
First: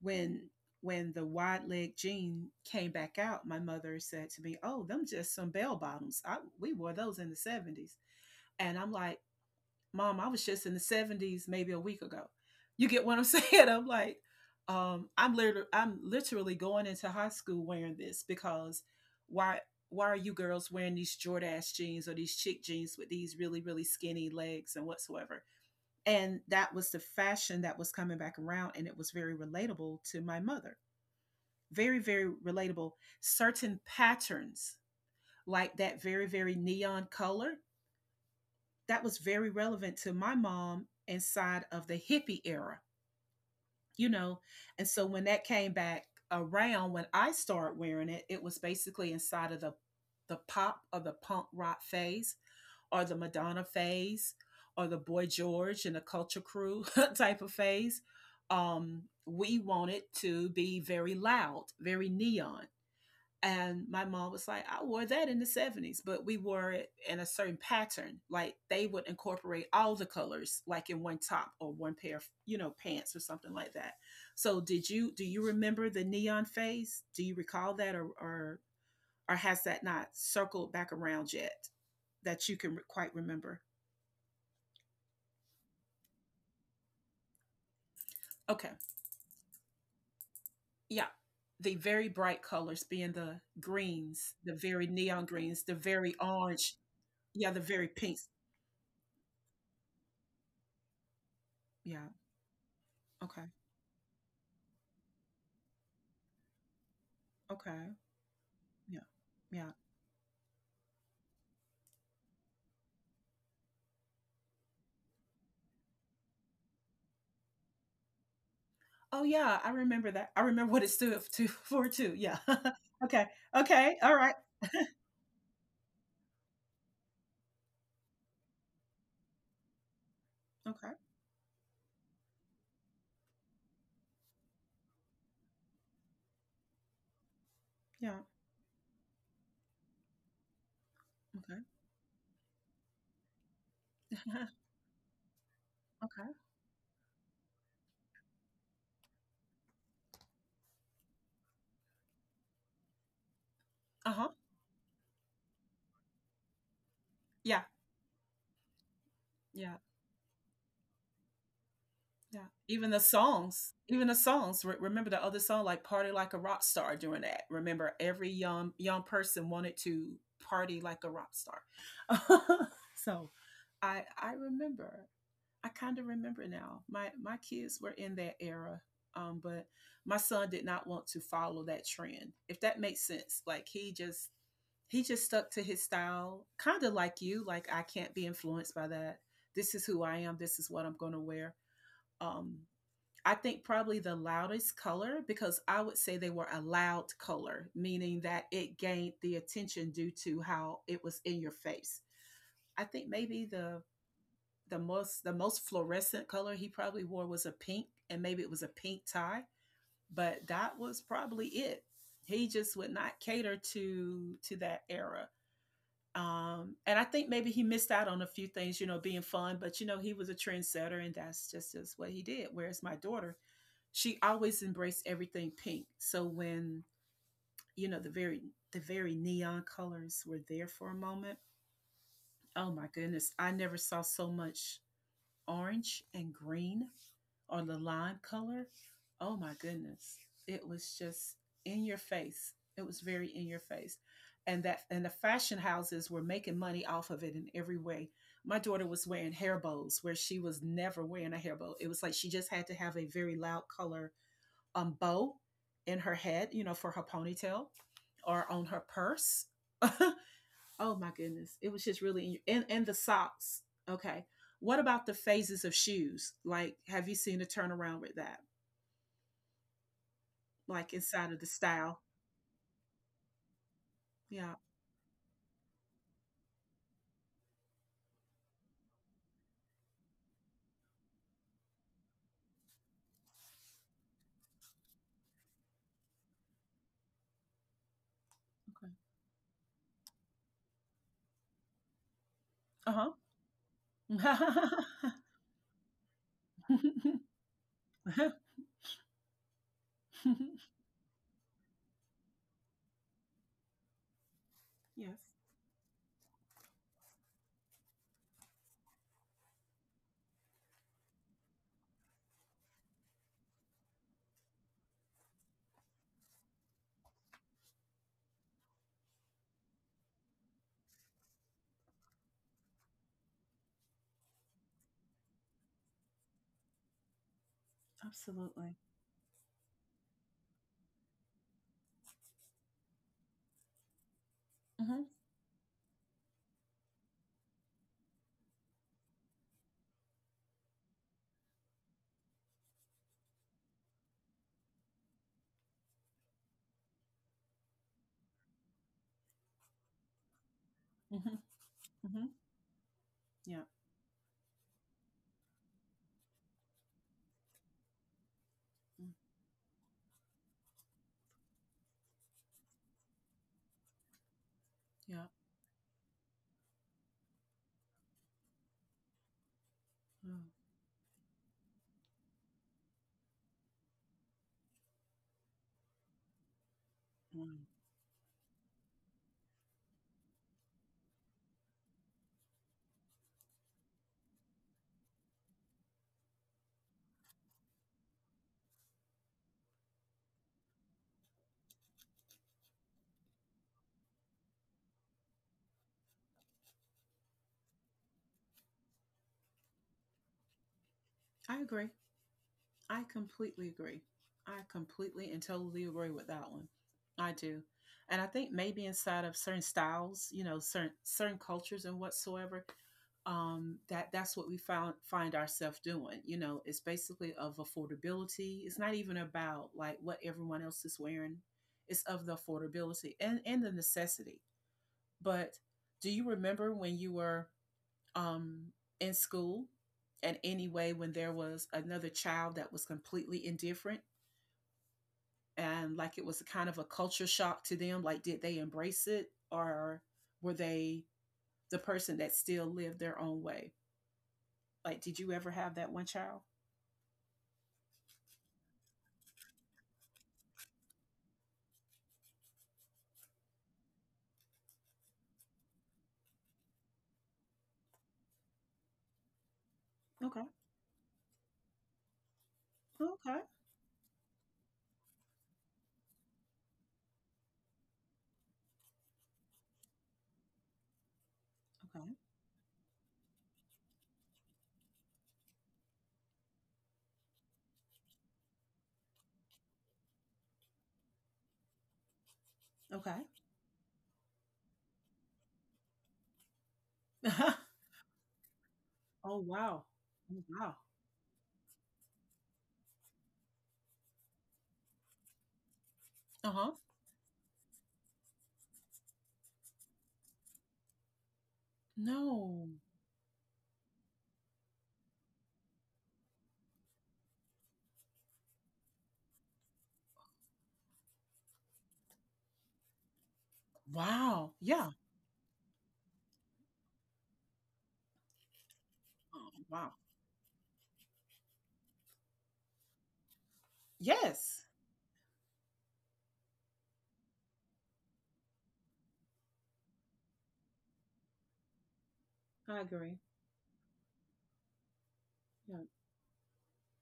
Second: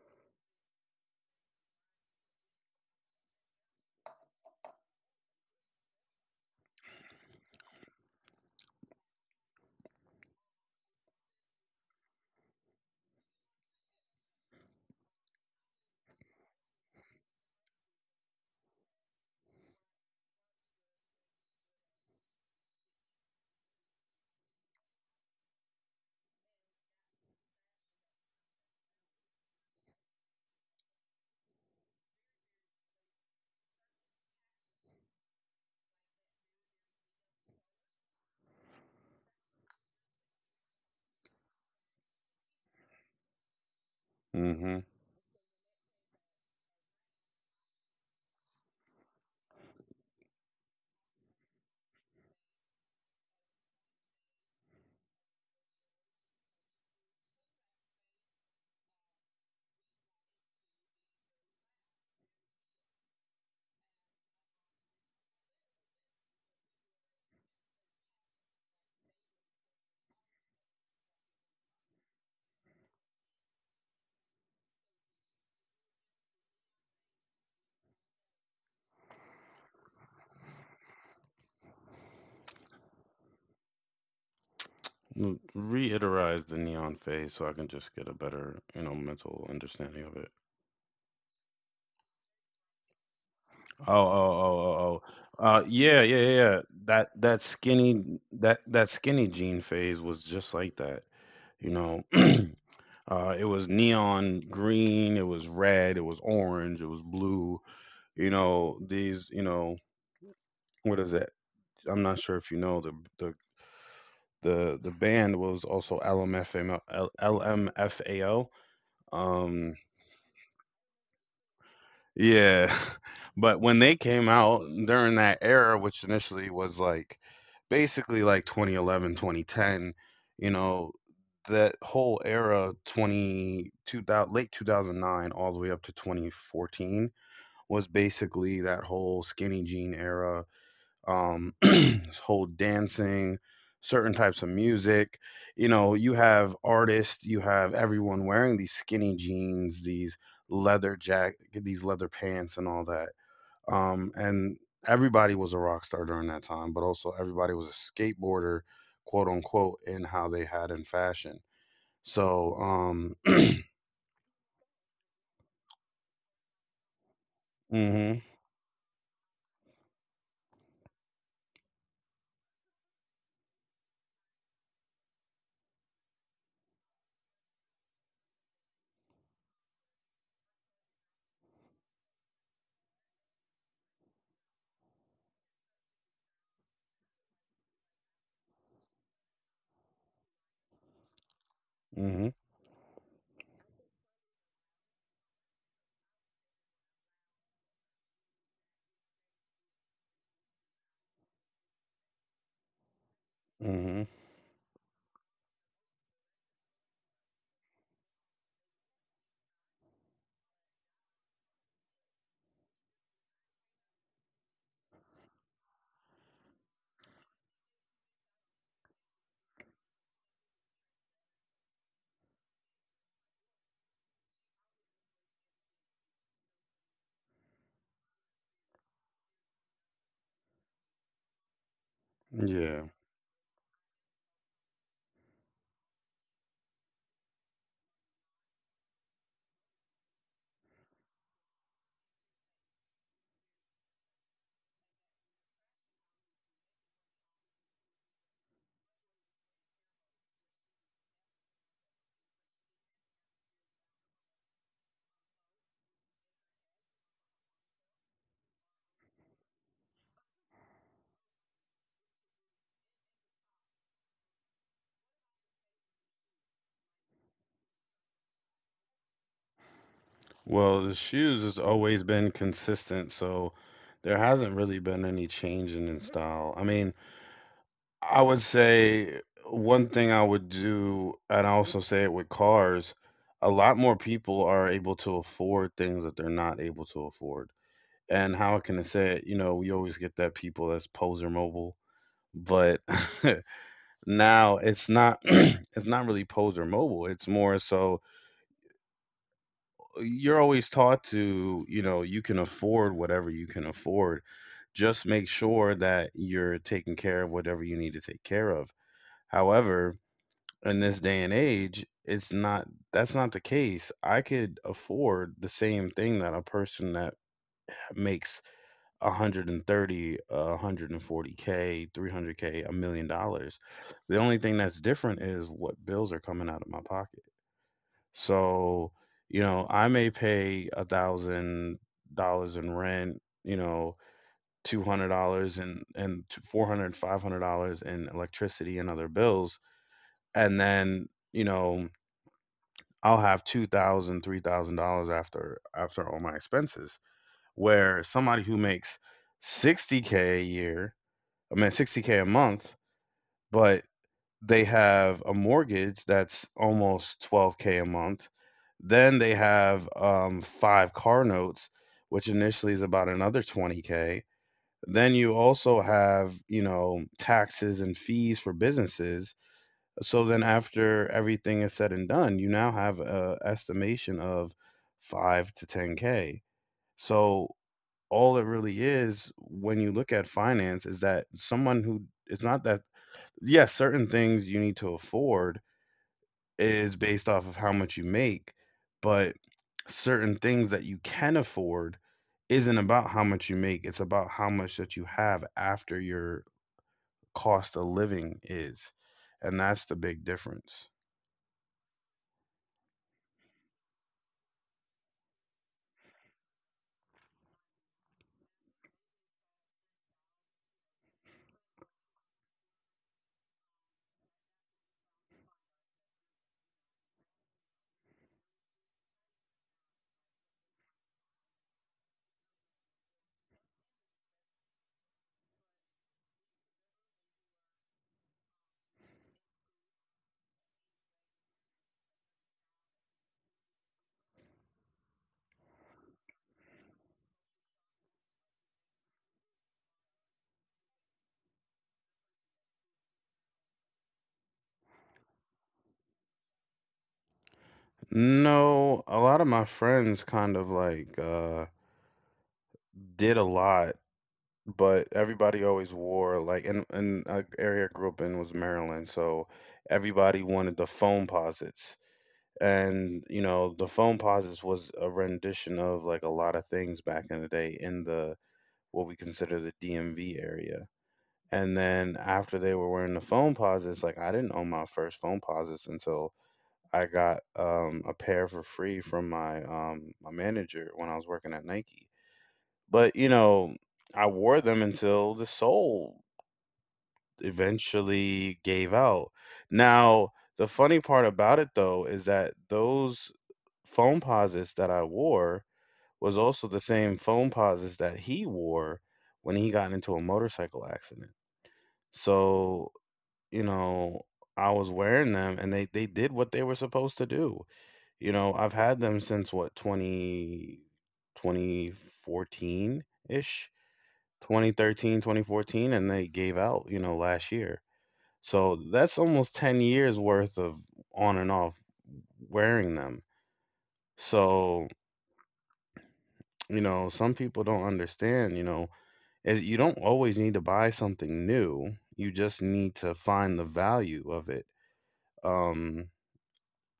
Speaker 2: when when the wide leg jean came back out, my mother said to me, "Oh, them just some bell bottoms. We wore those in the '70s." And I'm like, Mom, I was just in the 70s maybe a week ago. You get what I'm saying? I'm like, I'm literally going into high school wearing this because why why are you girls wearing these Jordache jeans or these chick jeans with these really, really skinny legs and whatsoever? And that was the fashion that was coming back around, and it was very relatable to my mother. Very, very relatable. Certain patterns like that very, very neon color that was very relevant to my mom inside of the hippie era, you know.
Speaker 1: Mm-hmm.
Speaker 2: And so when that came back around, when I started wearing it, it was basically inside of the pop or the punk rock phase, or the Madonna phase, or the Boy George and the Culture Crew type of phase. We wanted to be very loud, very neon. And my mom was like, I wore that in the 70s, but we wore it in a certain pattern. Like they would incorporate all the colors, like in one top or one pair of, pants or something like that. So did you do you remember the neon phase? Do you recall that or has that not circled back around yet that you can quite remember?
Speaker 1: Reiterate the neon phase, so I can just get a better,
Speaker 2: Okay.
Speaker 1: mental understanding of it.
Speaker 2: Yeah. The very bright colors being the
Speaker 1: Oh, oh,
Speaker 2: greens, the
Speaker 1: oh,
Speaker 2: very
Speaker 1: oh,
Speaker 2: neon
Speaker 1: oh.
Speaker 2: greens, the
Speaker 1: Yeah,
Speaker 2: very
Speaker 1: yeah, yeah. Yeah.
Speaker 2: orange,
Speaker 1: That that
Speaker 2: yeah, the very
Speaker 1: skinny
Speaker 2: pinks.
Speaker 1: that that skinny jean phase was just like that. You know,
Speaker 2: Yeah. Okay.
Speaker 1: it was neon green, it was red, it was orange, it was blue.
Speaker 2: Okay.
Speaker 1: You know,
Speaker 2: Yeah. Yeah.
Speaker 1: what is that? I'm not sure if you know, the the band was also LMFAO. LMFAO.
Speaker 2: Oh, yeah, I
Speaker 1: Um,
Speaker 2: remember that. I remember what it stood to for too, yeah.
Speaker 1: Yeah.
Speaker 2: Okay,
Speaker 1: But when
Speaker 2: okay,
Speaker 1: they came
Speaker 2: alright.
Speaker 1: out during that era, which initially was like, basically like, 2011, 2010, you
Speaker 2: Okay,
Speaker 1: know, that whole era, 22,000, late 2009 all the way up to 2014, was
Speaker 2: yeah,
Speaker 1: basically that whole skinny jean era.
Speaker 2: okay,
Speaker 1: This whole dancing, certain types of music. You know, you
Speaker 2: okay.
Speaker 1: have artists, you have everyone wearing these skinny jeans, these leather pants, and all that.
Speaker 2: Uh-huh.
Speaker 1: And everybody was a rock star during that time, but also everybody
Speaker 2: Yeah,
Speaker 1: was a skateboarder, quote
Speaker 2: yeah,
Speaker 1: unquote, in how they had in fashion.
Speaker 2: yeah.
Speaker 1: So,
Speaker 2: Even the songs even the songs, re remember the other song, like, "Party Like a Rock Star" during that. Remember,
Speaker 1: hmm,
Speaker 2: every young person wanted to party like a rock star. So, I remember. I kind of remember now. My kids were in that era, but my son did not want to follow that trend. If that makes sense, like he just stuck to his style, kind of like you. Like I can't be influenced by that. This is who I am. This is what I'm going to wear.
Speaker 1: hmm,
Speaker 2: Um, I think probably the loudest color, because I would say they were a loud color, meaning that it gained the attention due to how it was in your face. I think maybe the
Speaker 1: hmm.
Speaker 2: the most the most fluorescent color he probably wore was a pink, and maybe it was a pink tie, but that was probably it. He just would not cater to that era. And I think maybe he missed out on a few things being fun, but he was a trendsetter, and that's just what he did, whereas my daughter, she always embraced everything pink. So when you know the very the very neon colors were there for a moment. Oh my
Speaker 1: Yeah.
Speaker 2: goodness, I never saw so much orange and green or the lime color. Oh my goodness. It was just in your face. It was very in your face. And the fashion houses were making money off of it in every way. My daughter was wearing hair bows where she was never wearing a hair bow. It was like she just had to have a very loud color bow in her head, for her ponytail or on her purse. Oh my goodness. It was just really and the socks. Okay. What about the phases of shoes? Like have you seen a turnaround with that?
Speaker 1: Well,
Speaker 2: Like
Speaker 1: the
Speaker 2: inside of
Speaker 1: shoes
Speaker 2: the
Speaker 1: has
Speaker 2: style?
Speaker 1: always been consistent, so there
Speaker 2: Yeah.
Speaker 1: hasn't really been any change in its style. I mean, I would say one thing I would do, and I also say it with cars, a lot more people are able to afford things that they're not able to afford. And how can I say it? You know, we always get that, people that's poser mobile, but
Speaker 2: Okay. Uh-huh.
Speaker 1: now it's not it's not really poser mobile. It's more so you're always taught to, you can afford whatever you can afford. Just
Speaker 2: Yes.
Speaker 1: make sure that you're taking care of whatever you need to take care of. However, in this day and age, it's not that's not the case. I could afford the same thing that a person that makes 130, 140k, 300k, $1 million. The only thing that's different is what bills are coming out of my pocket.
Speaker 2: Absolutely.
Speaker 1: So, I may pay $1,000 in rent, two
Speaker 2: Mhm.
Speaker 1: hundred dollars and and 400, $500 in electricity and other bills, and then I'll have 2,000, $3,000 after all my expenses. Where somebody who makes 60 k a year,
Speaker 2: Mhm.
Speaker 1: I mean 60 k
Speaker 2: Mhm.
Speaker 1: a month,
Speaker 2: Yeah.
Speaker 1: but they have a mortgage that's almost 12k a month.
Speaker 2: Mm,
Speaker 1: Then they have five car notes, which initially is about another 20k. Then
Speaker 2: yeah.
Speaker 1: you also have, taxes and fees for businesses. So then
Speaker 2: Mm,
Speaker 1: after everything is said and done, you now have a estimation of 5 to 10k. So
Speaker 2: mm.
Speaker 1: all it really is when you look at finance is that, someone who, it's not that, yes, certain things you need to afford is based off of how much you make, but certain things that you can afford isn't about how much you make, it's about how much that you have after your cost of living is. And that's the big difference.
Speaker 2: I agree. I completely agree. I completely and totally agree with that one. I do. And I think maybe inside of certain styles, certain cultures and whatsoever, that that's what we found find ourselves doing. It's basically of affordability. It's not even about like what everyone else is wearing. It's of the affordability and the necessity. But do you remember when you were um, in school and anyway when there was another child that was completely indifferent, and like it was kind of a culture shock to them? Like, did they embrace it, or were they the person that still lived their own way? Like, did you ever have that one child?
Speaker 1: No, a lot of my friends kind of like did a lot, but everybody always wore, like, and area I grew up in was Maryland, so
Speaker 2: Okay.
Speaker 1: everybody wanted the phone posits. And
Speaker 2: Okay.
Speaker 1: the phone pauses was a rendition of, like, a lot of things back in the day in the what we consider the DMV area. And then after they were wearing the phone pauses, like, I didn't own my first phone pauses until I got a pair for free from my manager when I was working at Nike. But
Speaker 2: Okay.
Speaker 1: I wore them until the sole
Speaker 2: Okay.
Speaker 1: eventually gave out.
Speaker 2: Oh, wow.
Speaker 1: Now,
Speaker 2: Oh,
Speaker 1: the
Speaker 2: wow.
Speaker 1: funny part about it though is that those phone posits that I wore was also the
Speaker 2: Uh-huh.
Speaker 1: same phone posits that he wore when he got into a motorcycle accident.
Speaker 2: No.
Speaker 1: So, you know, I was wearing them and they did what they were supposed to do. I've had them since what, twenty twenty fourteen ish,
Speaker 2: Wow,
Speaker 1: twenty
Speaker 2: yeah.
Speaker 1: thirteen, 2014, and they gave out, last year. So that's
Speaker 2: Oh,
Speaker 1: almost 10
Speaker 2: wow.
Speaker 1: years worth of on and off wearing them.
Speaker 2: Yes.
Speaker 1: So, some people don't understand, is, you don't always need to buy something new. You just
Speaker 2: I
Speaker 1: need to
Speaker 2: agree.
Speaker 1: find the value of it.
Speaker 2: Yeah.
Speaker 1: Um,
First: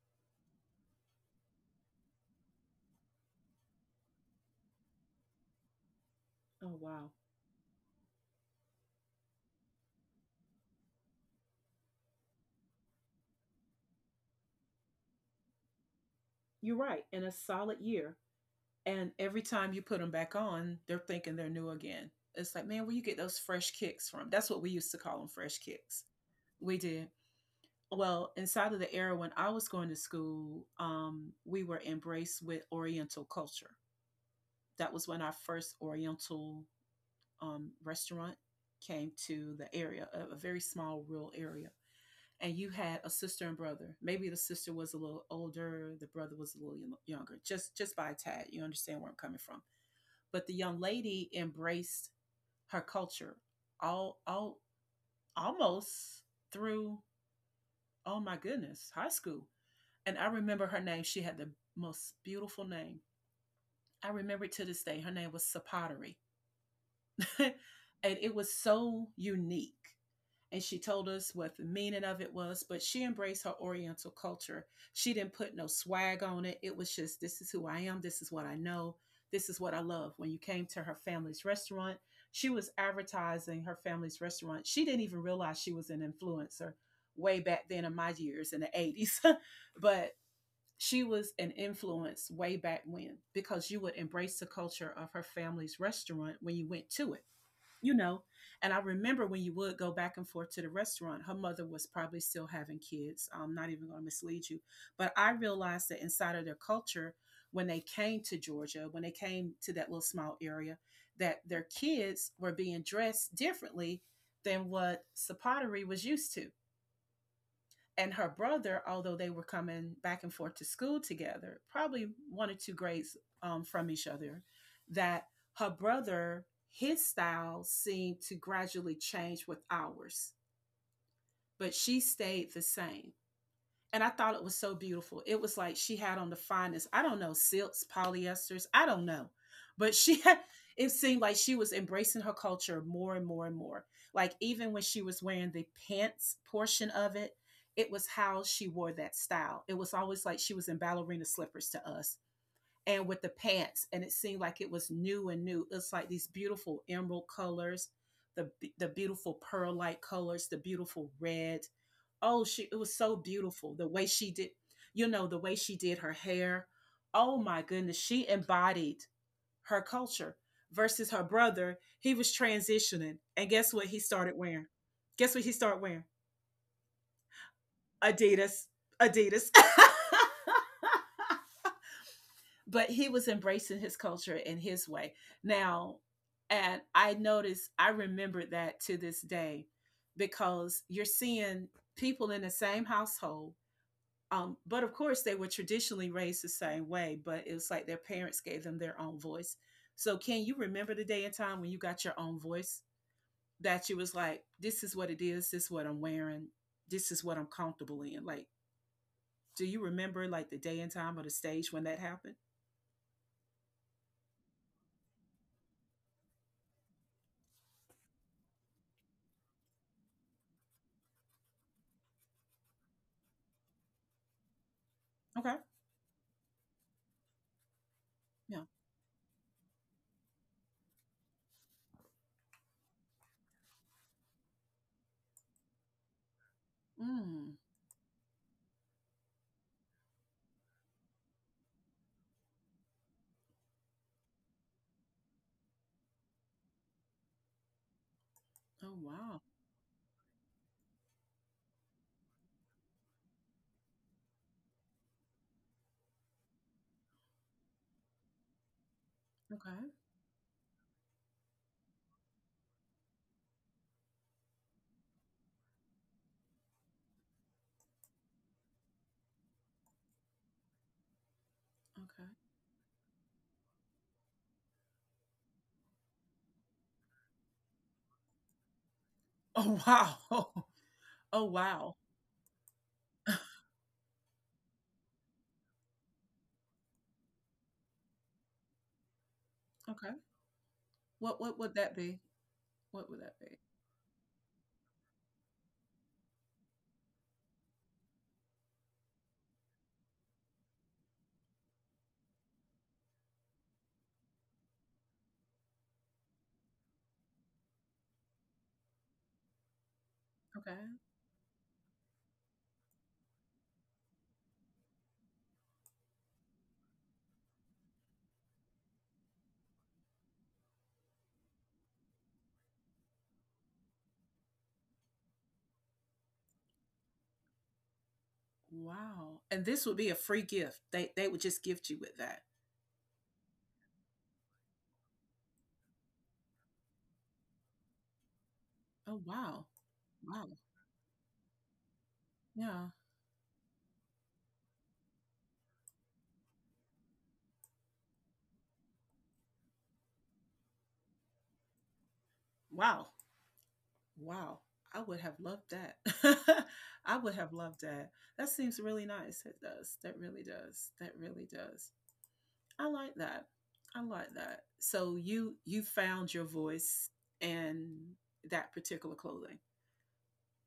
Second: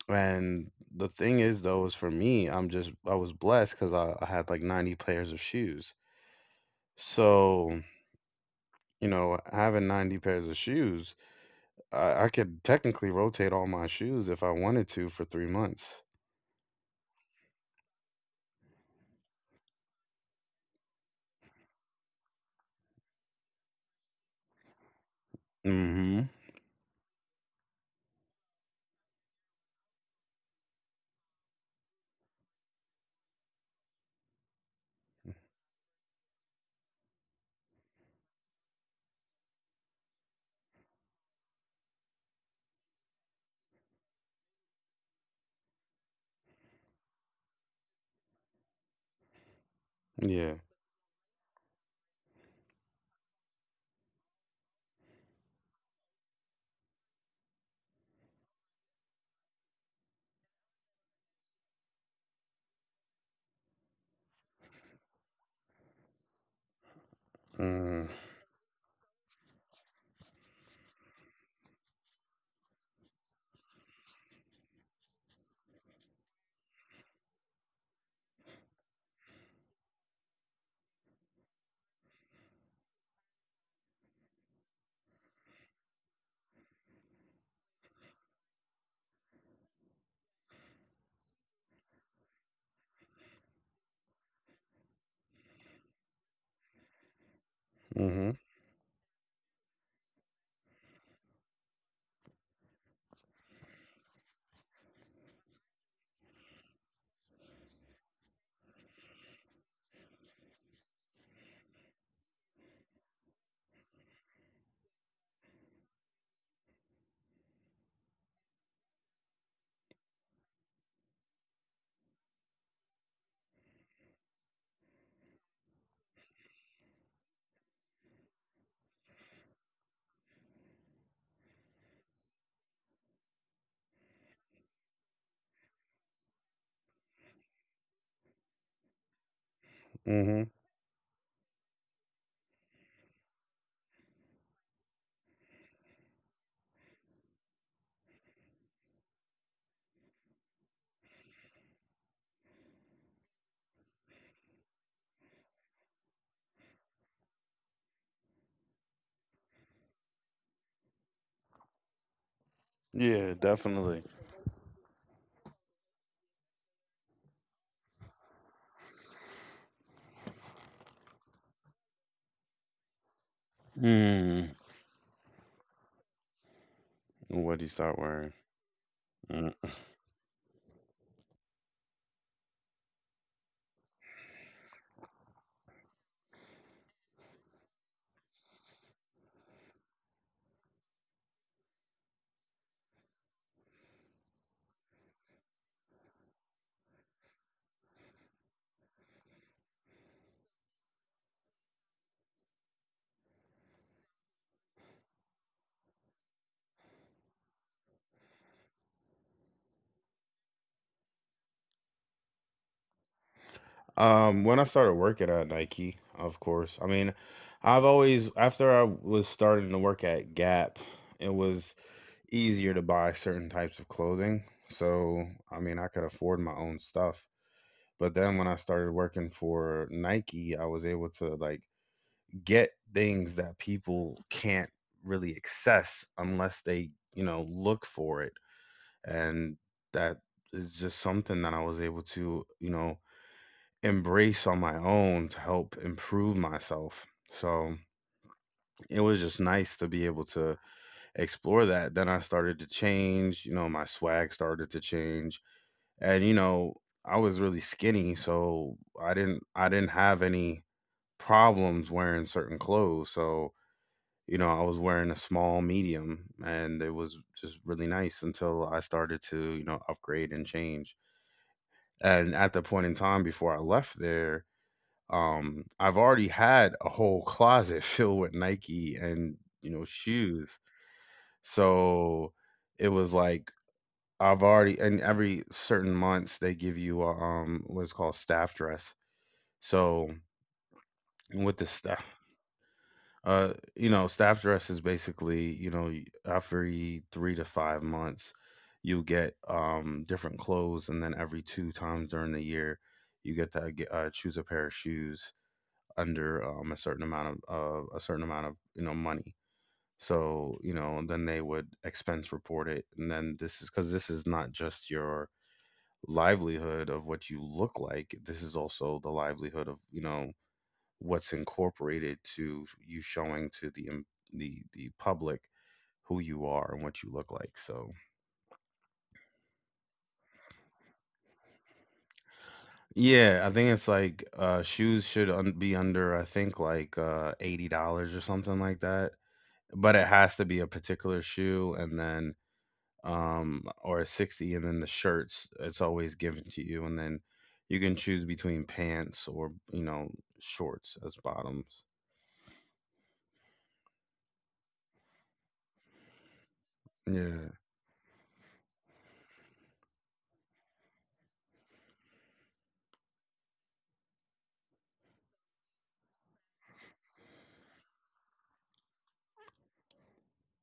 Speaker 1: and the thing is, though, is for me, I was blessed because I had like 90 pairs of shoes.
Speaker 2: Oh, wow.
Speaker 1: So, having 90 pairs of shoes, I could technically rotate all my shoes if I wanted to for 3 months.
Speaker 2: You're right, in a solid year. And every time you put them back on, they're thinking they're new again. It's like, man, where you get those fresh kicks from? That's what we used to call them, fresh kicks.
Speaker 1: Hmm.
Speaker 2: We did. Well, inside of the era when I was going to school, we were embraced with Oriental culture. That was when our first Oriental restaurant came to the area, a very small rural area. And you had a sister and brother. Maybe the sister was a little older, the brother was a little younger, just by a tad. You understand where I'm coming from. But the
Speaker 1: Yeah.
Speaker 2: young lady embraced her culture all almost through, oh my goodness, high school. And I remember her name, she had the most beautiful name. I remember it to this day. Her name was Sapottery. And
Speaker 1: Mm-hmm.
Speaker 2: it was so unique. And she told us what the meaning of it was, but she embraced her Oriental culture. She didn't put no swag on it. It was just, this is who I am, this is what I know, this is what I love. When you came to her family's restaurant, she was advertising her family's restaurant. She didn't even realize she was an influencer way back then, in my years in the 80s. But she was an influence way back when, because you would embrace the culture of her family's restaurant when you went to it you know. And I remember when you would go back and forth to the restaurant, her mother was probably still having kids. I'm not even going to mislead you. But I realized that inside of their culture, when they came to Georgia, when they came to that little small area, that their kids were being dressed differently than what Sapottery was used to. And her brother, although they were coming back and forth to school together, probably one or two grades from each other, that her brother, his style seemed to gradually change with ours, but she stayed the same. And I thought it was so beautiful. It was like she had on the finest, I don't know, silks, polyesters, I don't know. But she had,
Speaker 1: Mm-hmm.
Speaker 2: it seemed like she was embracing her culture more and more and more. Like even when she was wearing the pants portion of it, it was how she wore that style. It was always like she was in ballerina slippers to us, and with the pants, and it seemed like it was new and new. It's like these beautiful emerald colors, the the beautiful pearl like colors, the beautiful red. Oh, she, it was so
Speaker 1: Yeah,
Speaker 2: beautiful the
Speaker 1: definitely.
Speaker 2: way she did, you know, the way she did her hair. Oh my goodness, she embodied her culture versus her brother. He was transitioning, and guess what he started wearing. Guess what he started wearing.
Speaker 1: What do you start wearing?
Speaker 2: Adidas. Adidas.
Speaker 1: Mm.
Speaker 2: But he was embracing his culture in his way. Now, and I noticed, I remembered that to this day, because you're seeing people in the same household. But of course, they were traditionally raised the same way, but it was like their parents gave them their own voice. So, can you remember the day and time when you got your own voice, that you was like, this is what it is, this is what I'm wearing, this is what I'm comfortable in? Like, do you remember like the day and time or the stage when that happened?
Speaker 1: When I started working at Nike, of course. I mean, I've always after I was starting to work at Gap, it was easier to buy certain types of clothing. So,
Speaker 2: Okay.
Speaker 1: I mean, I could afford my own stuff. But then when I
Speaker 2: Yeah.
Speaker 1: started working for Nike, I was able to like get things that people can't really access unless they,
Speaker 2: Mm.
Speaker 1: look for it. And that is just something that I was able to, embrace on my own to help improve myself. So
Speaker 2: Oh,
Speaker 1: it was
Speaker 2: wow.
Speaker 1: just nice to be able to explore that. Then I started to change, my swag started to change. And I was really skinny, so I didn't I
Speaker 2: Okay,
Speaker 1: didn't have any problems wearing certain clothes. So, I was wearing a small medium, and it was just really nice until I started to, upgrade and change.
Speaker 2: okay.
Speaker 1: And at the point in time before I left there, I've already had a whole closet filled with Nike and,
Speaker 2: Oh,
Speaker 1: shoes.
Speaker 2: wow. Oh, wow.
Speaker 1: So it was like I've already and every certain months they give you what's called staff dress.
Speaker 2: Okay.
Speaker 1: So
Speaker 2: What
Speaker 1: with the
Speaker 2: would that
Speaker 1: staff
Speaker 2: be? What would that be?
Speaker 1: staff dress is basically, every 3 to 5 months you get different clothes. And then every two times during the year, you get to choose a pair of shoes under a certain amount of money. So,
Speaker 2: Okay.
Speaker 1: then they would expense report it. And then this is because this is not just your livelihood of what you look like. This is also the livelihood of what's incorporated to you showing to the the public, who you are and what you look like. So,
Speaker 2: Wow. And this would be a free gift. They would just gift you with that.
Speaker 1: yeah, I think it's like shoes should be under, I think, like $80 or something like that,
Speaker 2: Oh, wow.
Speaker 1: but it has to
Speaker 2: Wow.
Speaker 1: be a particular shoe. And then
Speaker 2: Yeah.
Speaker 1: or a 60. And then the shirts, it's always given to you. And then you can choose between pants or, shorts as bottoms.
Speaker 2: Wow. Wow. I would have loved that. I would have
Speaker 1: Yeah.
Speaker 2: loved that. That seems really nice. It does. That really does. That really does. I like that. I like that. So you found your voice in that particular clothing.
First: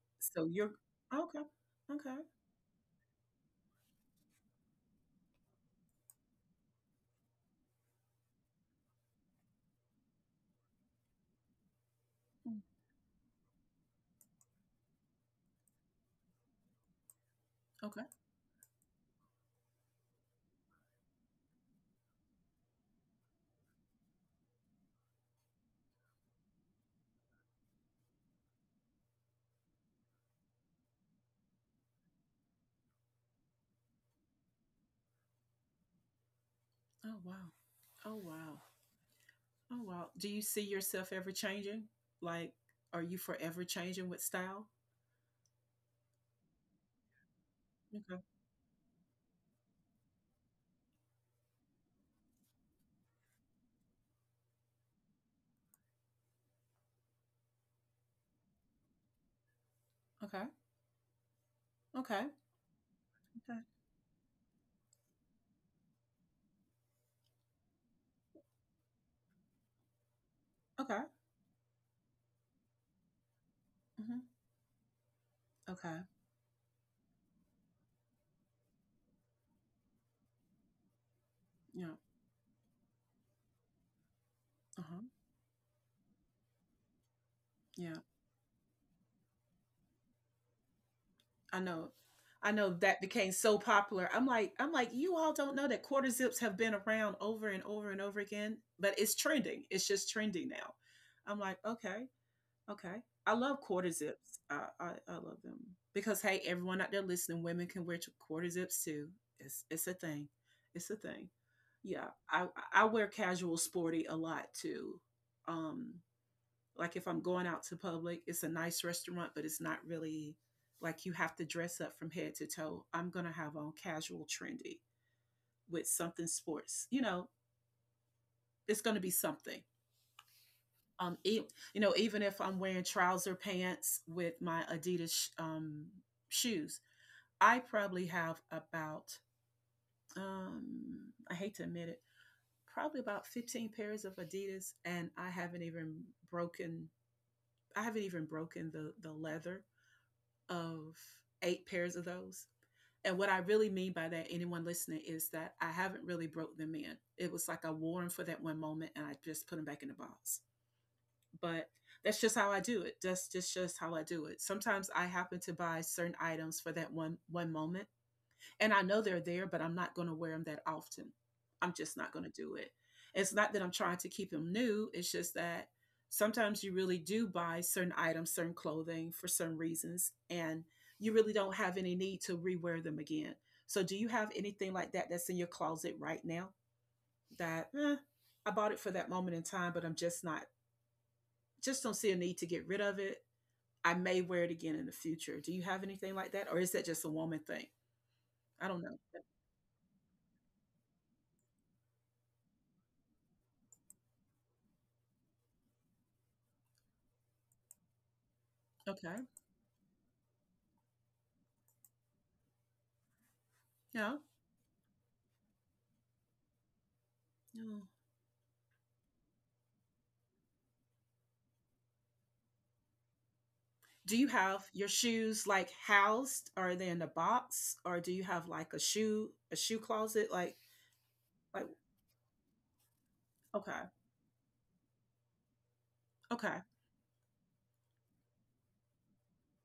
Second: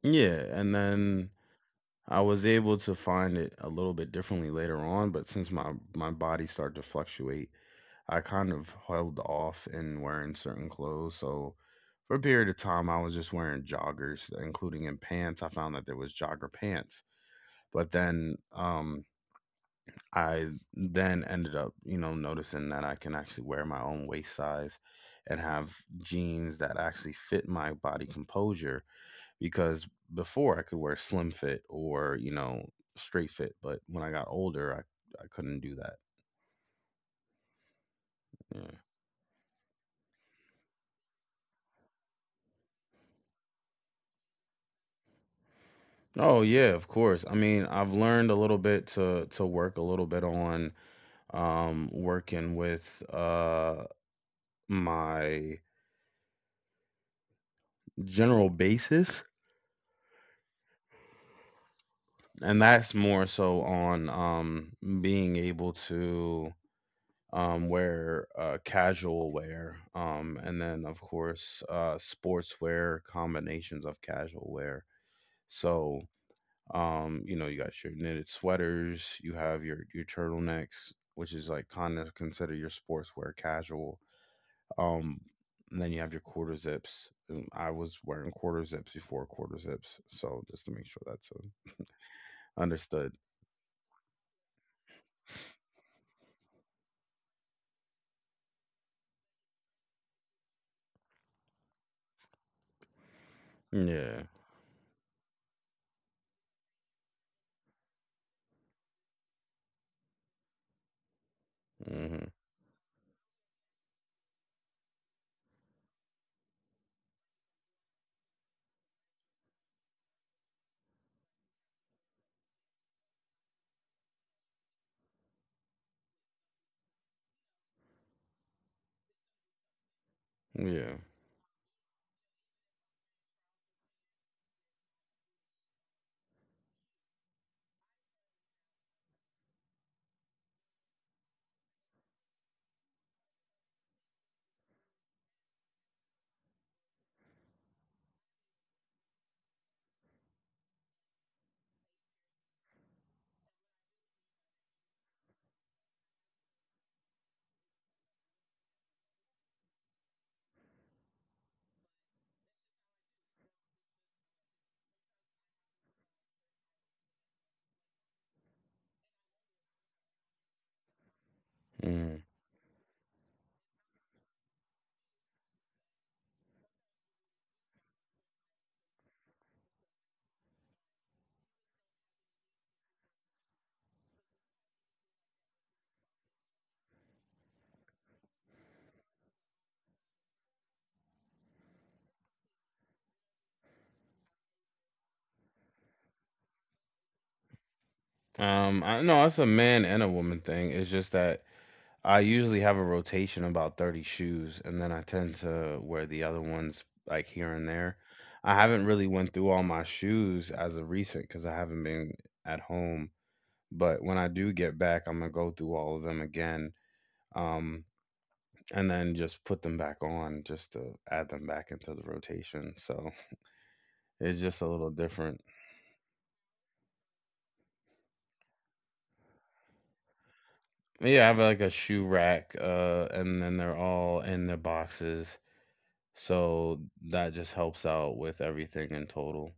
Speaker 1: Yeah.
Speaker 2: So you're
Speaker 1: And then
Speaker 2: okay, okay,
Speaker 1: I was able to find it a little bit differently later on, but since my body started to fluctuate, I kind of held off in wearing certain clothes. So for a period of
Speaker 2: mm,
Speaker 1: time, I was just wearing joggers, including in pants. I found that there was jogger pants. But
Speaker 2: okay.
Speaker 1: then, I then ended up, noticing that I can actually wear my own waist size and have jeans that actually fit my body composure. Because before I could wear slim fit or, straight fit, but when I got older, I couldn't do that.
Speaker 2: Oh wow, oh wow,
Speaker 1: Yeah.
Speaker 2: oh wow. Do you see yourself ever changing? Like, are you forever changing with style?
Speaker 1: Oh, yeah, of course. I mean, I've
Speaker 2: Okay,
Speaker 1: learned a little bit to work a little bit on, working with my general basis.
Speaker 2: okay, okay,
Speaker 1: And that's more
Speaker 2: okay,
Speaker 1: so on being able to wear casual wear, and then
Speaker 2: okay,
Speaker 1: of course sportswear combinations of
Speaker 2: hmm
Speaker 1: casual wear. So,
Speaker 2: okay.
Speaker 1: you got your knitted sweaters, you have your turtlenecks, which is like
Speaker 2: Yeah,
Speaker 1: kind of consider your sportswear casual.
Speaker 2: uh huh.
Speaker 1: um and then you have your quarter zips. I
Speaker 2: Yeah,
Speaker 1: was wearing quarter zips before quarter zips, so just to make sure that's
Speaker 2: I know. I know that
Speaker 1: understood.
Speaker 2: became so popular. I'm like, you all don't know that quarter zips have been around over and over and over again, but it's trending. It's just trending now. I'm like, okay. Okay. I love quarter
Speaker 1: Yeah.
Speaker 2: zips. I love them, because hey, everyone out there listening, women can wear quarter zips too. It's a thing. It's a thing. Yeah,
Speaker 1: Hmm.
Speaker 2: I wear casual sporty a lot too. Um, like if I'm going out to public, it's a nice restaurant, but it's not really like you have to dress up from head to toe. I'm gonna have on casual trendy with something sports. You know, it's gonna be something.
Speaker 1: Yeah.
Speaker 2: um e- you know, even if I'm wearing trouser pants with my adidas shoes, I probably have about, I hate to admit it, probably about 15 pairs of adidas. And I haven't even broken, I haven't even broken the leather of eight pairs of those. And what I really mean by that, anyone listening, is that I haven't really broke them in. It was like I wore them for that one moment and I just put them back in the box. But that's just how I do it. That's just how I do it. Sometimes I happen to buy certain items for that one moment, and I know they're there, but I'm not going to wear them that often. I'm just not going
Speaker 1: Mm.
Speaker 2: to do it. It's not that I'm trying to keep them new. It's just that sometimes you really do buy certain items, certain clothing for certain reasons, and you really don't have any need to rewear them again. So, do you have anything like that that's in your closet right now that, I bought it for that moment in time, but I'm just not, just don't see a need to get rid of it. I may wear it again in the future. Do you have anything like that? Or is that just a woman thing? I don't know.
Speaker 1: I no, it's a man and a woman thing. It's just that I usually have a rotation about 30 shoes, and then I tend to wear the other ones like here and there. I haven't really
Speaker 2: Okay.
Speaker 1: went through all my shoes as of recent, because I haven't been at home. But
Speaker 2: Yeah.
Speaker 1: when I do get back, I'm gonna go through all of them again.
Speaker 2: Yeah.
Speaker 1: Um, and then just put them back on just to add them back into the rotation. So
Speaker 2: Do you
Speaker 1: it's
Speaker 2: have
Speaker 1: just a
Speaker 2: your
Speaker 1: little different.
Speaker 2: shoes like housed? Are they in a box? Or do you have like a shoe closet?
Speaker 1: Yeah, I have like
Speaker 2: Like,
Speaker 1: a shoe rack, and then they're
Speaker 2: okay.
Speaker 1: all in their boxes.
Speaker 2: Okay.
Speaker 1: So that just helps out with everything in total.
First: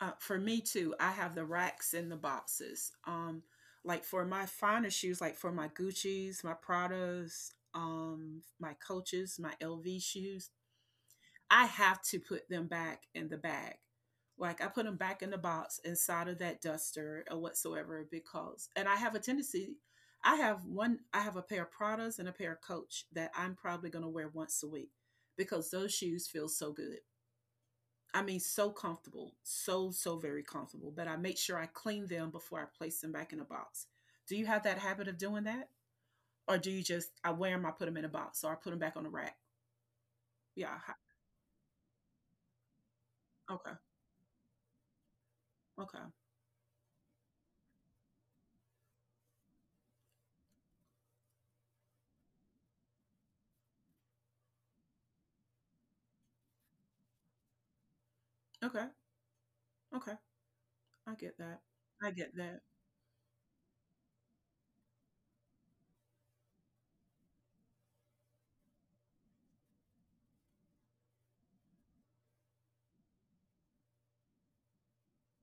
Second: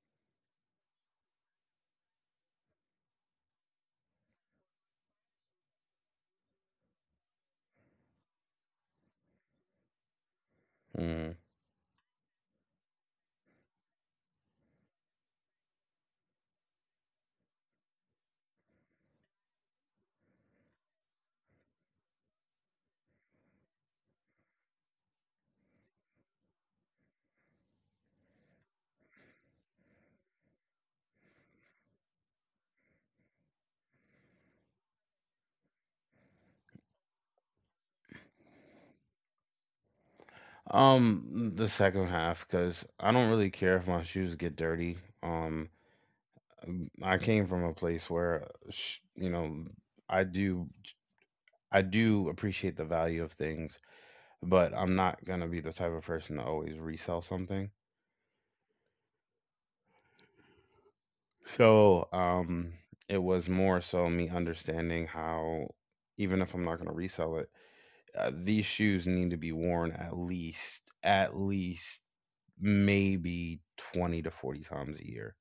Speaker 2: For me too, I have the racks and the boxes. Like for my finer shoes, like for my Gucci's, my Pradas, my Coaches, my LV shoes,
Speaker 1: Mm.
Speaker 2: I have to put them back in the bag. Like I put them back in the box inside of that duster or whatsoever, because, and I have a tendency, I have one, I have a pair of Pradas and a pair of Coach that I'm probably going to wear once a week, because those shoes feel so good. I mean, so comfortable, so, so very comfortable. But I make sure I clean them before I place them back in a box. Do you have that habit of doing that? Or do you just, I wear them, I put them in a box or I put them back on the rack? Yeah. ho-
Speaker 1: The second half, because I don't really
Speaker 2: Okay.
Speaker 1: care if my shoes get dirty. Um,
Speaker 2: Okay.
Speaker 1: I came from a place where, I do, I do appreciate the value of things, but I'm not gonna be the type of person to always resell something.
Speaker 2: Okay. Okay. I get that.
Speaker 1: So,
Speaker 2: I get that.
Speaker 1: it was more so me understanding how, even if I'm not going to resell it, these shoes need to be worn at least maybe 20 to 40 times a year.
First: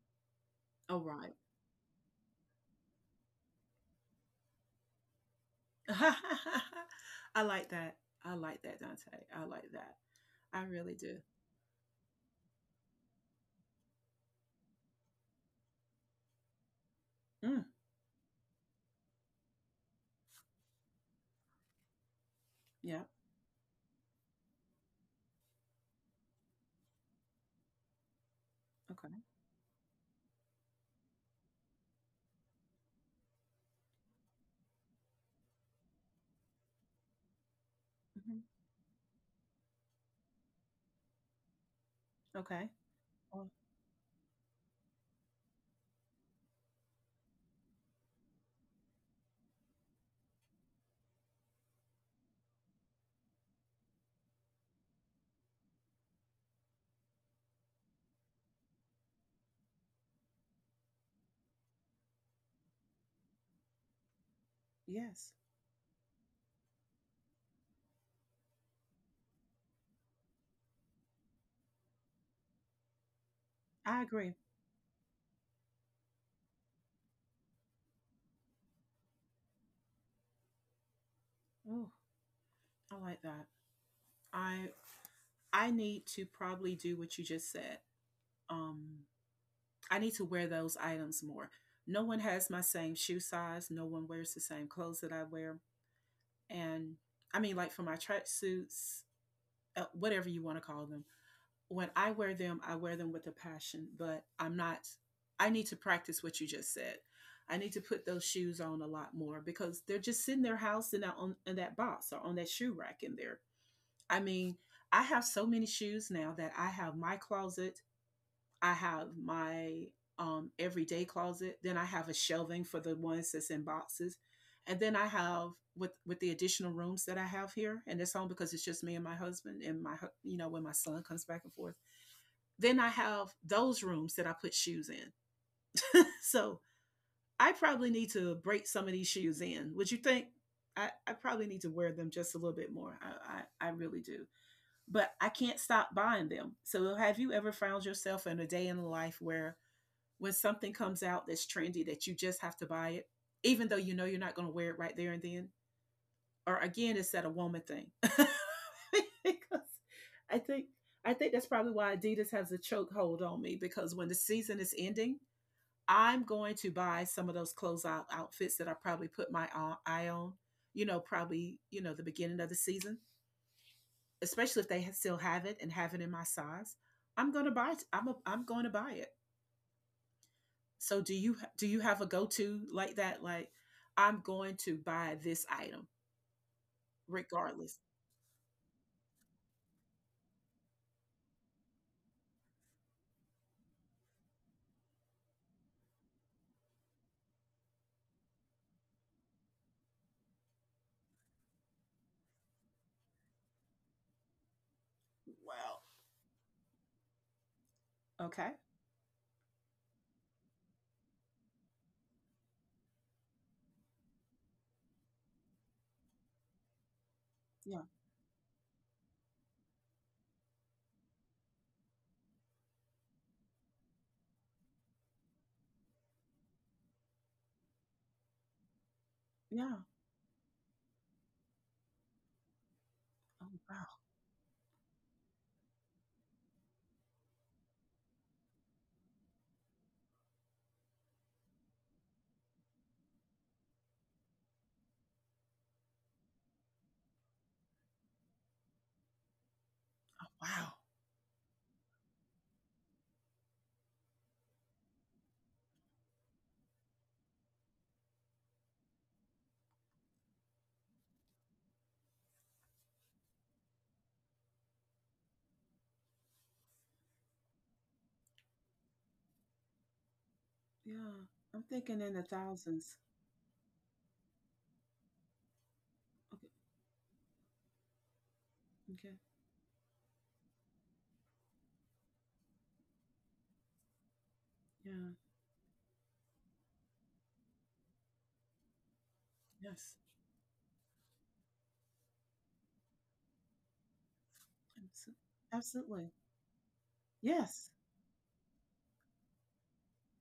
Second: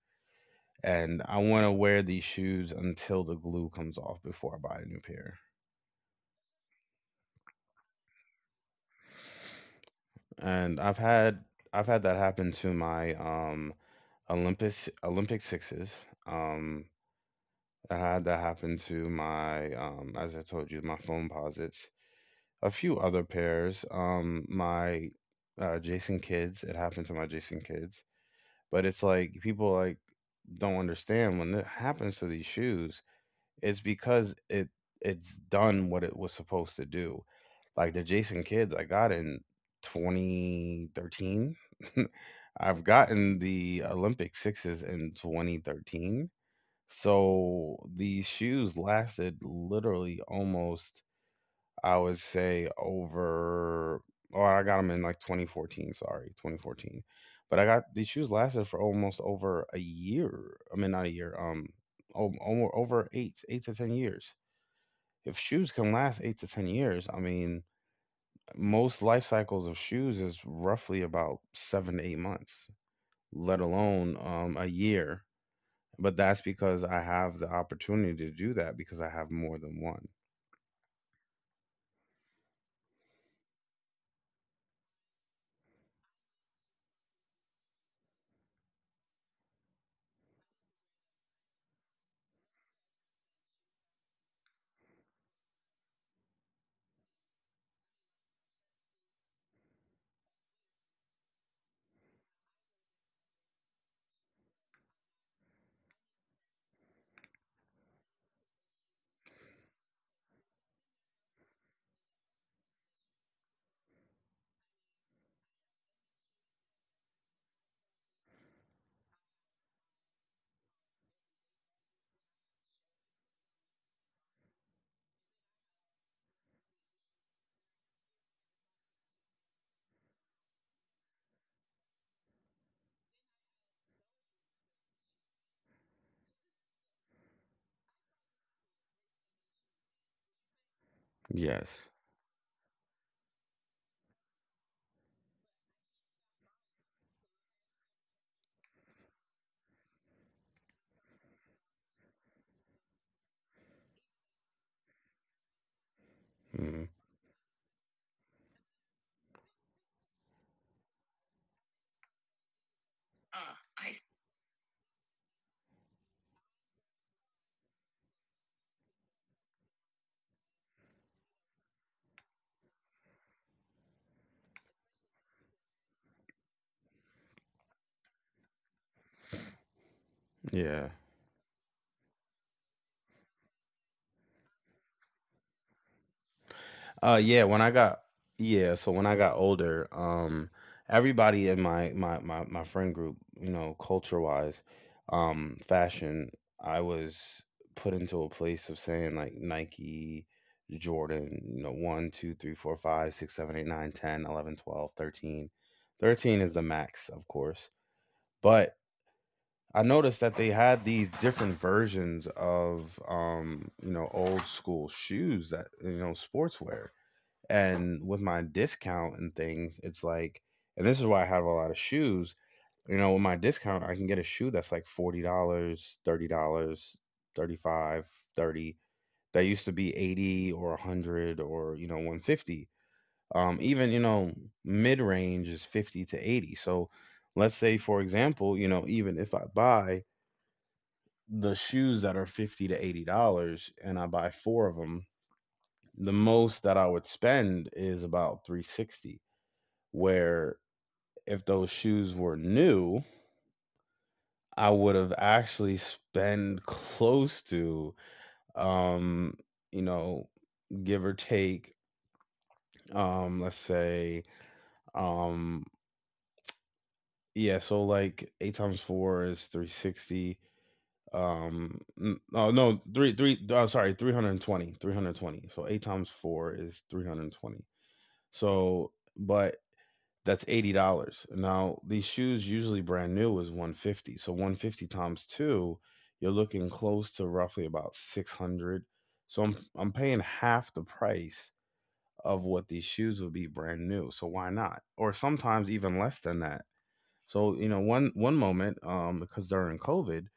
Speaker 2: All
Speaker 1: And
Speaker 2: right.
Speaker 1: I want to wear these shoes until the glue comes off before I buy a new pair.
Speaker 2: I like that. I like that, Dante. I like that. I
Speaker 1: And
Speaker 2: really do.
Speaker 1: I've had that happen to my Olympus Olympic sixes.
Speaker 2: Mm,
Speaker 1: I had that happen to my, as I told you, my foam posits, a few
Speaker 2: yeah.
Speaker 1: other pairs. My Jason kids. It happened to my Jason kids, but it's
Speaker 2: Okay.
Speaker 1: like people like don't understand when it happens to these shoes. It's because it's done what it was supposed to do. Like the
Speaker 2: Hmm.
Speaker 1: Jason kids, I got in 2013.
Speaker 2: Okay.
Speaker 1: I've gotten
Speaker 2: Well,
Speaker 1: the Olympic sixes in 2013. So these shoes lasted literally almost, I would say, over, oh, I got them in like 2014, sorry, 2014. But I got these shoes lasted for almost over a year. I mean, not a year, over eight to 10 years.
Speaker 2: yes,
Speaker 1: If shoes can last eight to 10 years, I mean, most life cycles of shoes is roughly about 7 to 8 months, let
Speaker 2: I
Speaker 1: alone
Speaker 2: agree.
Speaker 1: a year. But that's because I have the opportunity to do that because I have more than one.
Speaker 2: Oh, I like that. I I need to probably do what you just said. Um, I need to wear those items more. No one has my same shoe size. No one wears the same clothes that I wear. And I mean, like for my tracksuits, whatever you want to call them, when I wear them with a passion, but I'm not, I need to practice what you just said. I need to put those shoes on a lot more because they're just sitting their house in that, on, in that box or on that shoe rack in there. I mean, I have so many shoes now that I have my closet, I have my everyday closet, then I have a shelving for the ones that's in boxes. And then I have with the additional rooms that I have here, in this home because it's just me and my husband and my, you know, when my son comes back and forth. Then I have those rooms that I put shoes in. So I probably need to break some of these shoes in. Would you think? I probably
Speaker 1: Yes.
Speaker 2: need to wear them just a little bit more. I really do. But I can't stop buying them. So have you ever found yourself in a day in life where when something comes out that's trendy that you just have to buy it, even though you know you're not going to wear it right there and then? Or
Speaker 1: Hmm.
Speaker 2: again, it's that a woman thing because i think I think that's probably why Adidas has a chokehold on me, because when the season is ending, I'm going to buy some of those closeout outfits that I probably put my eye on, you know, probably, you know, the beginning of the season. Especially if they still have it and have it in my size, I'm going to buy it. I'm going to buy it.
Speaker 1: Yeah.
Speaker 2: So do you have a go-to like that, like I'm going to buy this item
Speaker 1: Yeah, when I
Speaker 2: regardless?
Speaker 1: got yeah, so when I got older, everybody in my friend group, culture-wise, fashion, I was put into a place of saying like Nike, Jordan, 1, two, three, four, five, six, seven, eight, nine, ten, 11, 12, 13.
Speaker 2: Wow.
Speaker 1: Thirteen is the max, of course.
Speaker 2: Okay.
Speaker 1: But I noticed that they had these different versions of old school shoes that, sportswear,
Speaker 2: Yeah.
Speaker 1: and with my discount and things, it's like, and this is why I have a lot of shoes. With my discount, I can get a shoe that's like $40, $30, 35, 30. That used to be
Speaker 2: Yeah.
Speaker 1: 80 or 100 or 150. Um,
Speaker 2: Oh,
Speaker 1: even
Speaker 2: wow.
Speaker 1: mid range is 50 to 80. So let's say, for example, even if I buy the shoes that are $50 to $80 and I buy four of them, the most that I would spend is about 360. Where
Speaker 2: Wow.
Speaker 1: if those shoes were new, I would have actually spent close to, um, you know, give or take, let's say, um, yeah, so like eight times four is 360.
Speaker 2: Yeah. I'm
Speaker 1: N-
Speaker 2: thinking in the
Speaker 1: oh no, three,
Speaker 2: thousands.
Speaker 1: three, oh, sorry, 320. So eight times four
Speaker 2: Okay.
Speaker 1: is 320. So,
Speaker 2: Okay.
Speaker 1: but that's $80. Now, these shoes usually brand new is 150. So 150 times
Speaker 2: Yeah.
Speaker 1: 2, you're looking close to roughly about 600. So I'm
Speaker 2: Yes.
Speaker 1: paying half the price of what these shoes would be brand new. So, why not? Or
Speaker 2: Abso-
Speaker 1: sometimes even less
Speaker 2: Absolutely.
Speaker 1: than that. So,
Speaker 2: Yes.
Speaker 1: one moment, because during COVID,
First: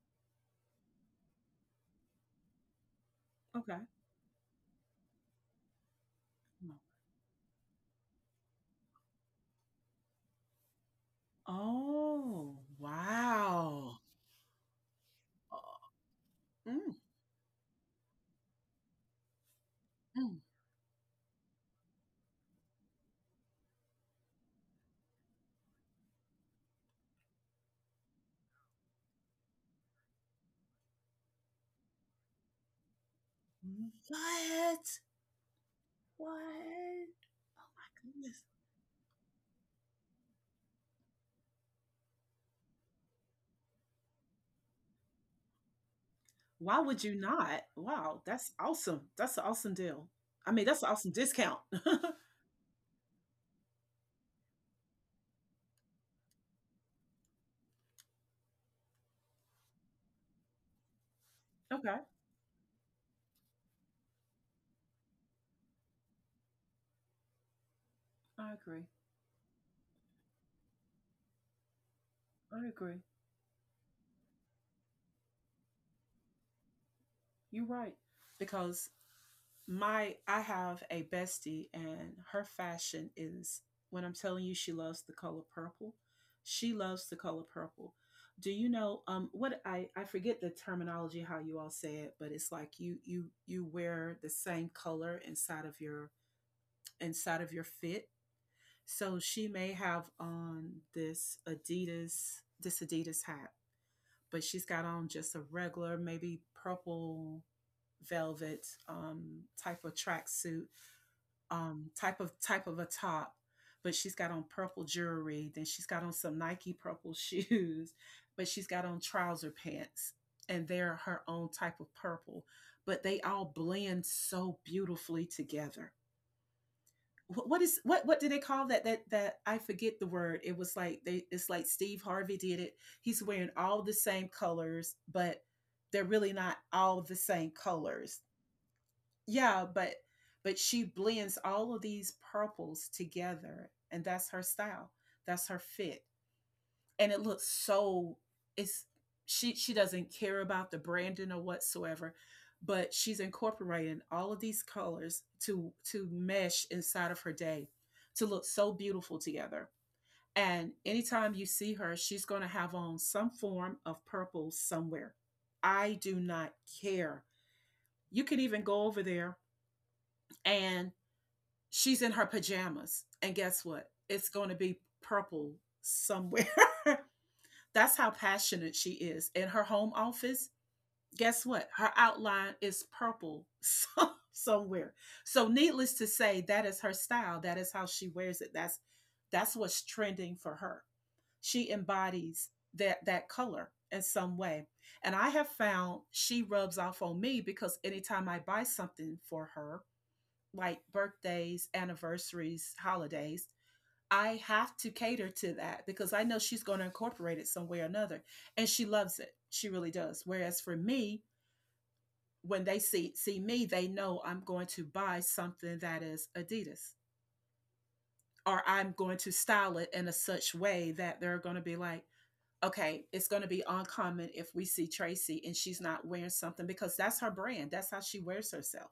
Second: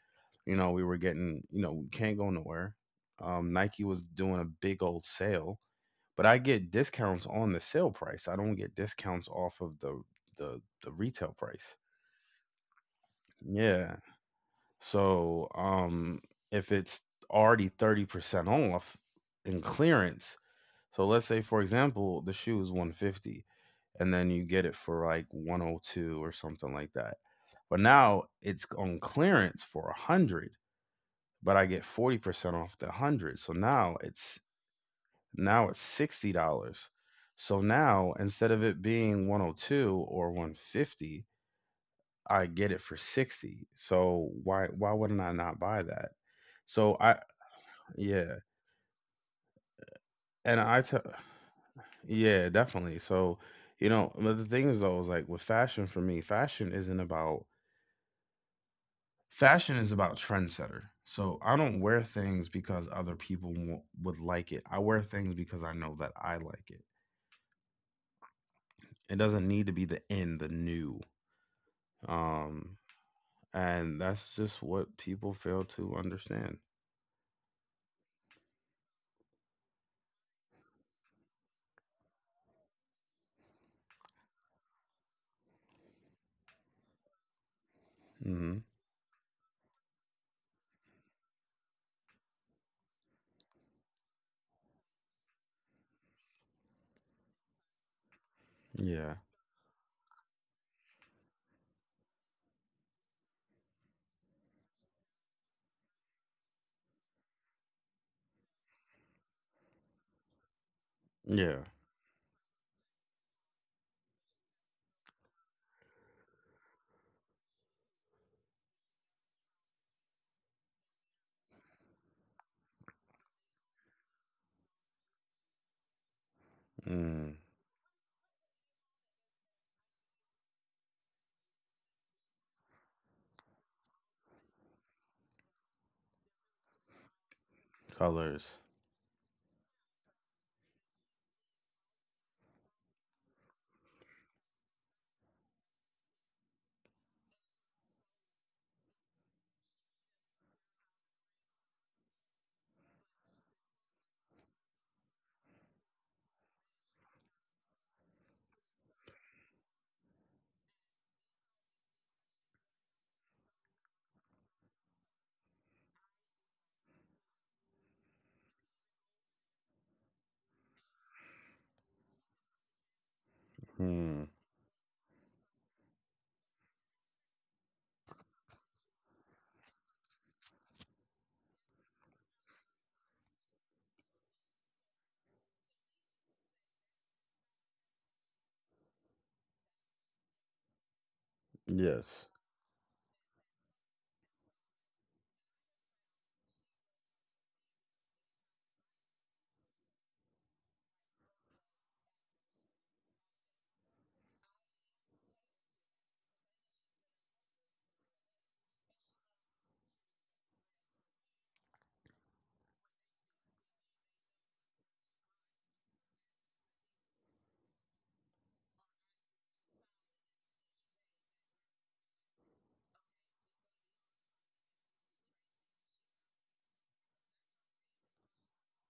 Speaker 1: we were getting, we can't go nowhere.
Speaker 2: Okay.
Speaker 1: Nike was doing a big old sale, but I get
Speaker 2: No.
Speaker 1: discounts on the sale price. I don't get discounts off of the retail price.
Speaker 2: Oh,
Speaker 1: Yeah.
Speaker 2: wow.
Speaker 1: So,
Speaker 2: Oh,
Speaker 1: if
Speaker 2: mm,
Speaker 1: it's already 30% off in clearance,
Speaker 2: mm.
Speaker 1: so let's say for example, the shoe is 150 and then you get it for like 102 or something like that. But now it's on clearance for 100, but I get 40% off the 100. So now it's
Speaker 2: What?
Speaker 1: Now it's
Speaker 2: What?
Speaker 1: $60. So
Speaker 2: Oh my
Speaker 1: now,
Speaker 2: goodness.
Speaker 1: instead of it being 102 or 150, I get it for 60. So why wouldn't I not buy that?
Speaker 2: Why
Speaker 1: So
Speaker 2: would you
Speaker 1: I
Speaker 2: not? Wow,
Speaker 1: yeah,
Speaker 2: that's awesome. That's an awesome deal. I
Speaker 1: and
Speaker 2: mean, that's an awesome discount.
Speaker 1: yeah, definitely. So, but the thing is, though, is like with fashion for me, fashion isn't about, fashion is about trendsetter. So I don't wear
Speaker 2: Okay.
Speaker 1: things because other people would like it. I wear things because I know that I like it.
Speaker 2: I agree.
Speaker 1: It doesn't need to be the in, the new.
Speaker 2: I
Speaker 1: Um,
Speaker 2: agree.
Speaker 1: and that's just what people fail to understand.
Speaker 2: You're right. Because my, I have a bestie and her fashion is, when I'm telling you, she loves the color purple. She loves the color purple. Do
Speaker 1: Hmm.
Speaker 2: you know what, I forget the terminology how you all say it, but it's like you wear the same color inside of your fit.
Speaker 1: Yeah.
Speaker 2: So she may have on this Adidas, this Adidas hat, but she's got on just a regular maybe purple velvet type of tracksuit,
Speaker 1: Yeah.
Speaker 2: type of a top, but she's got on purple jewelry. Then she's got on some Nike purple shoes, but she's got on trouser pants, and they're her own type of purple. But they all blend so beautifully together.
Speaker 1: Mm.
Speaker 2: What is, what do they call that? That, that I forget the word. It was like they. It's like Steve Harvey did it. He's wearing all the same colors, but they're really not all the same colors.
Speaker 1: Colors.
Speaker 2: Yeah, but she blends all of these purples together and that's her style. That's her fit. And it looks so, it's, she doesn't care about the branding or whatsoever, but she's incorporating all of these colors to mesh inside of her day to look so beautiful together. And anytime you see her, she's going to have on some form of purple somewhere. I do not care. You can even go over there and she's in her pajamas. And guess what?
Speaker 1: Mm.
Speaker 2: It's going to be purple somewhere. That's how passionate she is. In her home office, guess what? Her outline is purple somewhere. So needless to say, that is her style. That is how she wears it. That's what's trending for her. She
Speaker 1: Yes.
Speaker 2: embodies that that color in some way. And I have found she rubs off on me because anytime I buy something for her, like birthdays, anniversaries, holidays, I have to cater to that because I know she's going to incorporate it some way or another. And she loves it. She really does. Whereas for me, when they see me, they know I'm going to buy something that is Adidas. Or I'm going to style it in a such way that they're going to be like, okay, it's going to be uncommon if we see Tracy and she's not wearing something, because that's her brand. That's how she wears herself.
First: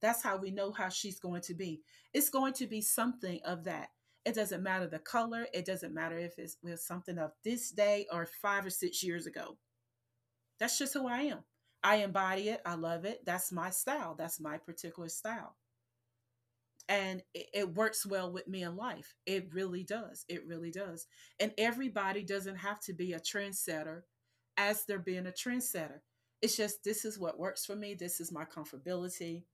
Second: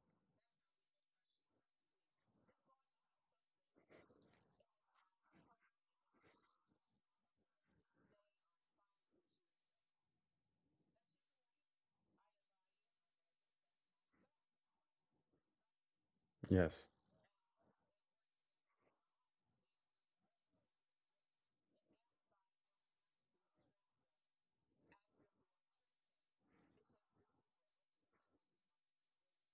Speaker 2: That's how we know how she's going to be. It's going to be something of that. It doesn't matter the color. It doesn't matter if it's with something of this day or 5 or 6 years ago. That's just who I am. I embody it. I love it. That's my style. That's my particular style.
Speaker 1: Yes.
Speaker 2: And it works well with me in life. It really does. It really does. And everybody doesn't have to be a trendsetter as they're being a trendsetter. It's just this is what works for me. This is my comfortability.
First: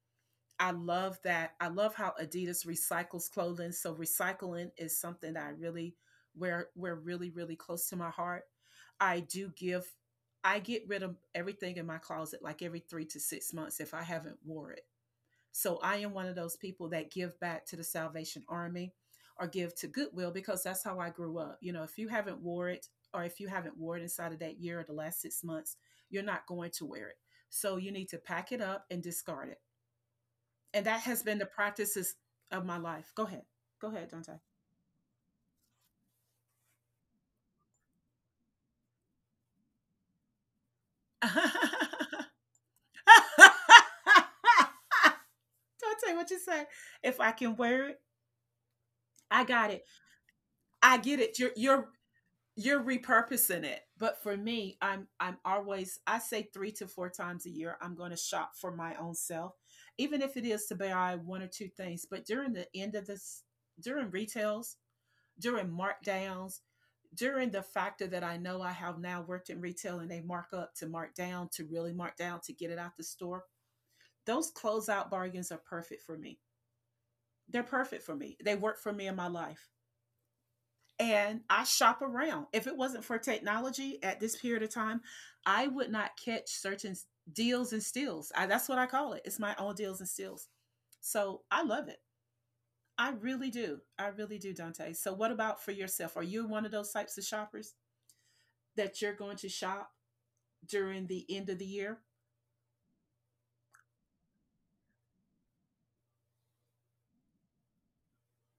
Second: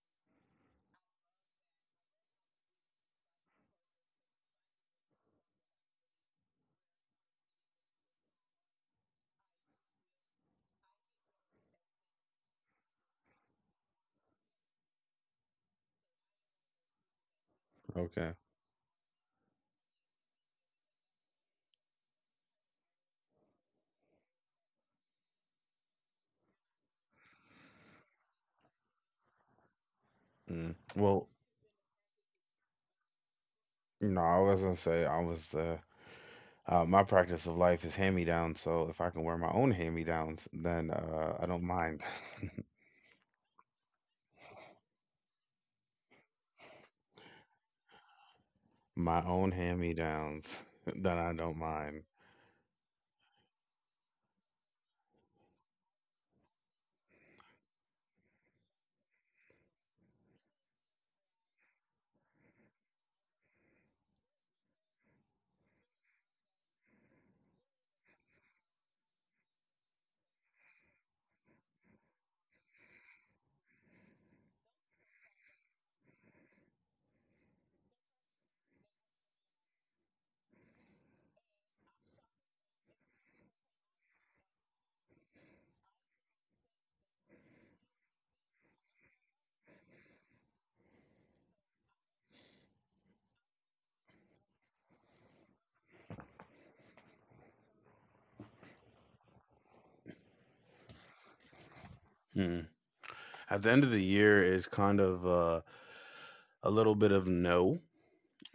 Speaker 2: I love that. I love how Adidas recycles clothing. So recycling is something that I really, we're really, really close to my heart. I do give, I get rid of everything in my closet like every 3 to 6 months if I haven't wore it. So I am one of those people that give back to the
Speaker 1: Okay.
Speaker 2: Salvation Army or give to Goodwill, because that's how I grew up. You know, if you haven't wore it or if you haven't wore it inside of that year or the last 6 months, you're not going to wear it. So you need to pack it up and discard it,
Speaker 1: Mm.
Speaker 2: and that has
Speaker 1: Well,
Speaker 2: been the practices of my life. Go ahead. Go ahead,
Speaker 1: no,
Speaker 2: Dante.
Speaker 1: I was gonna say, I was the my practice of life is hand-me-downs, so if I can wear my own hand-me-downs, then I don't mind.
Speaker 2: Dante, what you say? If I can wear it,
Speaker 1: My
Speaker 2: I
Speaker 1: own
Speaker 2: got it.
Speaker 1: hand-me-downs,
Speaker 2: I
Speaker 1: then
Speaker 2: get
Speaker 1: I
Speaker 2: it. You're
Speaker 1: don't
Speaker 2: you're
Speaker 1: mind.
Speaker 2: you're repurposing it. But for me, I'm always, I say three to four times a year I'm going to shop for my own self, even if it is to buy one or two things. But during the end of this, during retails, during markdowns, during the factor that I know I have now worked in retail and they mark up to mark down to really mark down to get it out the store, those closeout bargains are perfect for me. They're perfect for me. They work for me in my life. And I shop around. If it wasn't for technology at this period of time, I would not catch certain deals and steals. I, that's what I call it. It's my own deals and steals. So I love it. I really do. I really do, Dante. So, what about for yourself? Are you one of those types of shoppers that you're going to shop during the end of the year?
Speaker 1: Mm. At the end of the year is kind of a little bit of no.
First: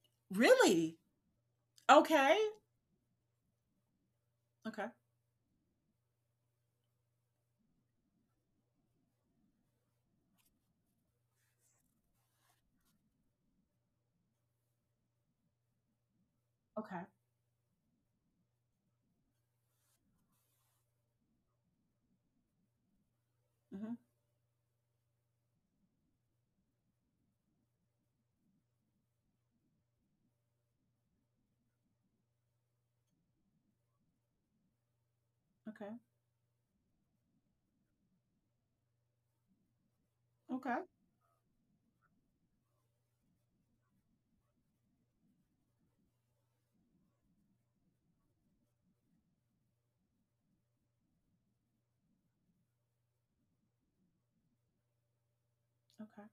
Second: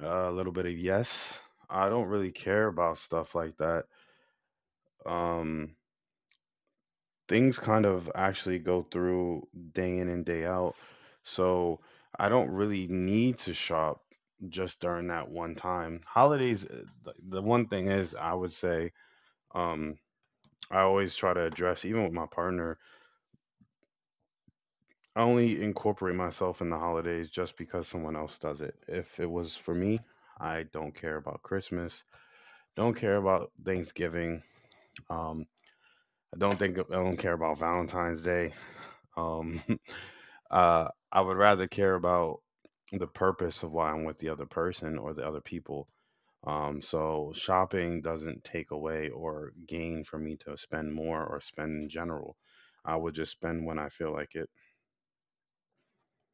Speaker 1: A little bit of
Speaker 2: Really?
Speaker 1: yes. I don't really
Speaker 2: Okay.
Speaker 1: care about stuff like that.
Speaker 2: Okay.
Speaker 1: Um, Things kind of actually go through day in and day out. So I don't really need to shop just during that one time. Holidays,
Speaker 2: Okay.
Speaker 1: the one thing is, I would say, um, I always try to address, even with my partner,
Speaker 2: Hmm.
Speaker 1: I only incorporate myself in the holidays just because someone else does it. If it was for me, I don't care about Christmas, don't care about Thanksgiving. Um,
Speaker 2: Okay.
Speaker 1: I don't think I don't care about Valentine's Day. Um,
Speaker 2: Okay.
Speaker 1: I would rather care about the purpose of why I'm with the other person or the other people. So shopping doesn't take away or gain for me to spend more or spend in general. I would just spend when I feel like it.
Speaker 2: Okay.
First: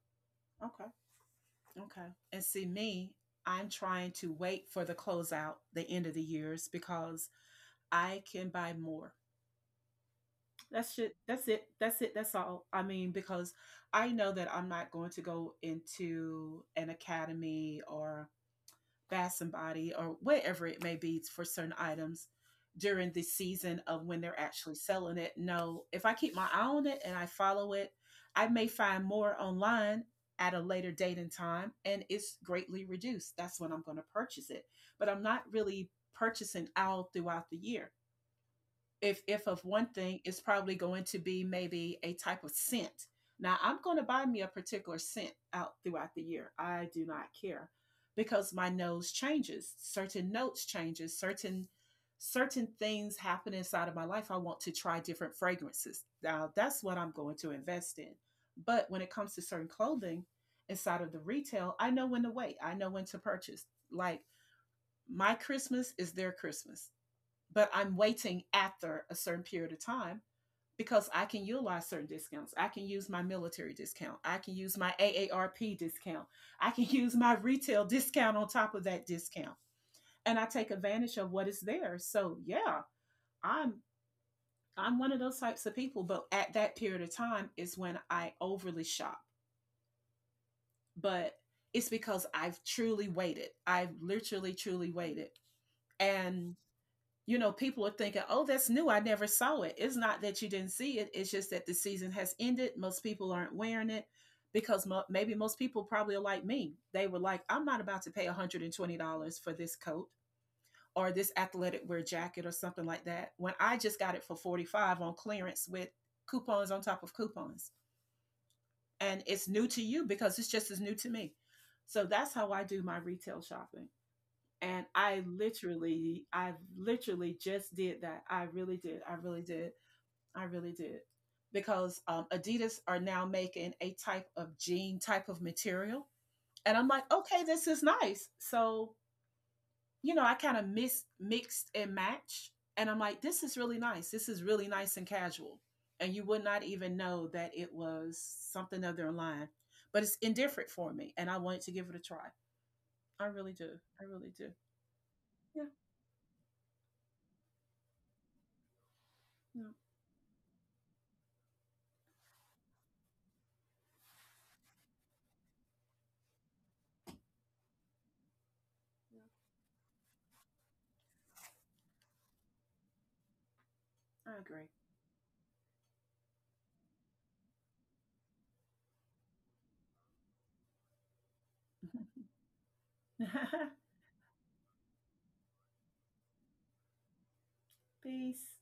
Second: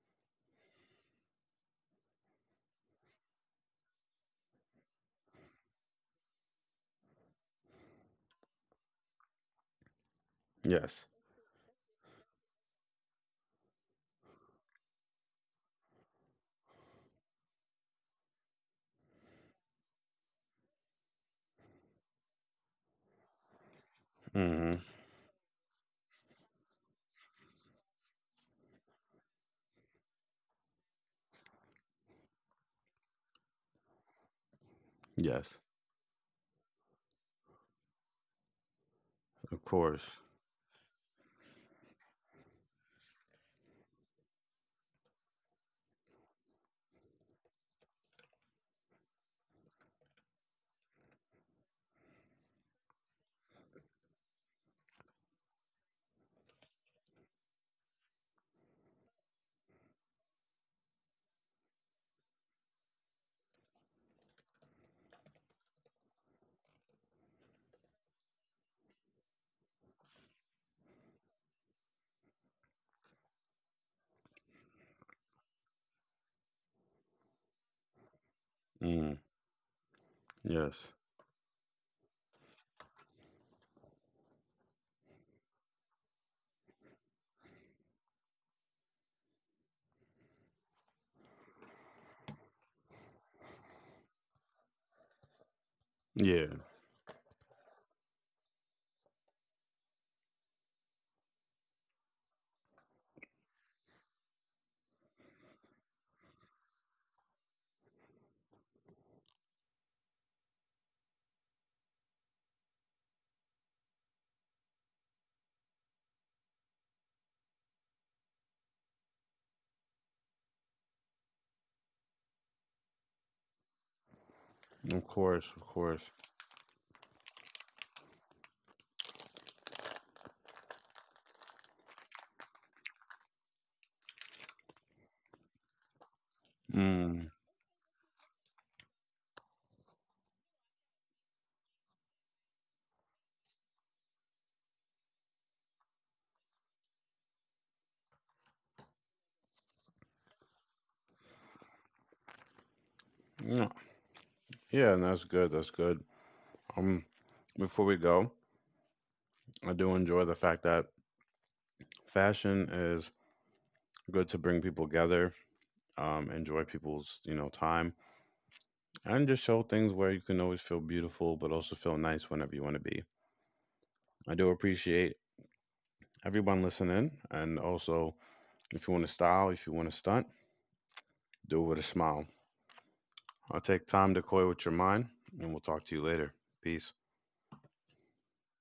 Speaker 2: Okay. Okay. And see, me, I'm trying to wait for the closeout, the end of the years, because I can buy more. That's
Speaker 1: Yes.
Speaker 2: it. That's it. That's it. That's all. I mean, because I know that I'm not going to go into an academy or fast body or whatever it may be for certain items during the season of when they're actually
Speaker 1: Mm-hmm.
Speaker 2: selling it. No, if I keep my eye on it and I follow it, I may find more online at a later date and time and it's greatly reduced. That's when I'm going to purchase it. But I'm not
Speaker 1: Yes.
Speaker 2: really purchasing out throughout the year. If of
Speaker 1: Of
Speaker 2: one
Speaker 1: course.
Speaker 2: thing it's probably going to be maybe a type of scent, now I'm going to buy me a particular scent out throughout the year. I do not care, because my nose changes, certain notes changes, certain certain things happen inside of my life. I want to try different fragrances. Now, that's what I'm going to invest in. But when it comes to certain clothing inside of the retail, I know when to wait, I know when to purchase. Like, my Christmas is their Christmas, but I'm waiting after a certain period of time because I can utilize certain discounts. I can use my military discount. I can use my AARP discount. I can use my retail discount on top of that
Speaker 1: Mm.
Speaker 2: discount. And I take
Speaker 1: Yes.
Speaker 2: advantage of what is there. So yeah, I'm I'm one of those types of people, but at that period of time is when I overly shop. But it's because I've truly waited. I've literally truly waited.
Speaker 1: Yeah.
Speaker 2: And you know, people are thinking, oh, that's new. I never saw it. It's not that you didn't see it. It's just that the season has ended. Most people aren't wearing it because maybe most people probably are like me. They were like, I'm not about to pay $120 for this coat or this athletic wear jacket or something like that when I just got it for $45 on clearance with coupons on top of coupons. And it's new to you because it's just as new to me. So that's how I do my retail shopping, and
Speaker 1: Of
Speaker 2: i
Speaker 1: course. Of course.
Speaker 2: literally i literally just did that. I really did. I really did. I really did. Because Adidas are now making a type of jean type of material, and I'm like,
Speaker 1: Mm.
Speaker 2: okay, this is nice. So you know, I kind of mixed and matched, and I'm like, this is really nice. This is really nice and casual, and you would not even know that it was something other line. But it's indifferent for me and I wanted to give it a try. I really
Speaker 1: Yeah.
Speaker 2: do. I really do.
Speaker 1: Yeah. And that's good.
Speaker 2: Yeah.
Speaker 1: That's good. Um. Before we go,
Speaker 2: Yeah.
Speaker 1: I do enjoy the fact that fashion is good to bring people together, enjoy people's, time,
Speaker 2: Yeah.
Speaker 1: and just show things where you can always feel beautiful, but also feel nice whenever you want to be. I do
Speaker 2: I
Speaker 1: appreciate everyone listening, and also if you want to style, if you want to stunt, do it with a
Speaker 2: agree.
Speaker 1: smile. I'll take time to coy with your mind, and we'll talk to you later. Peace.
Speaker 2: Peace.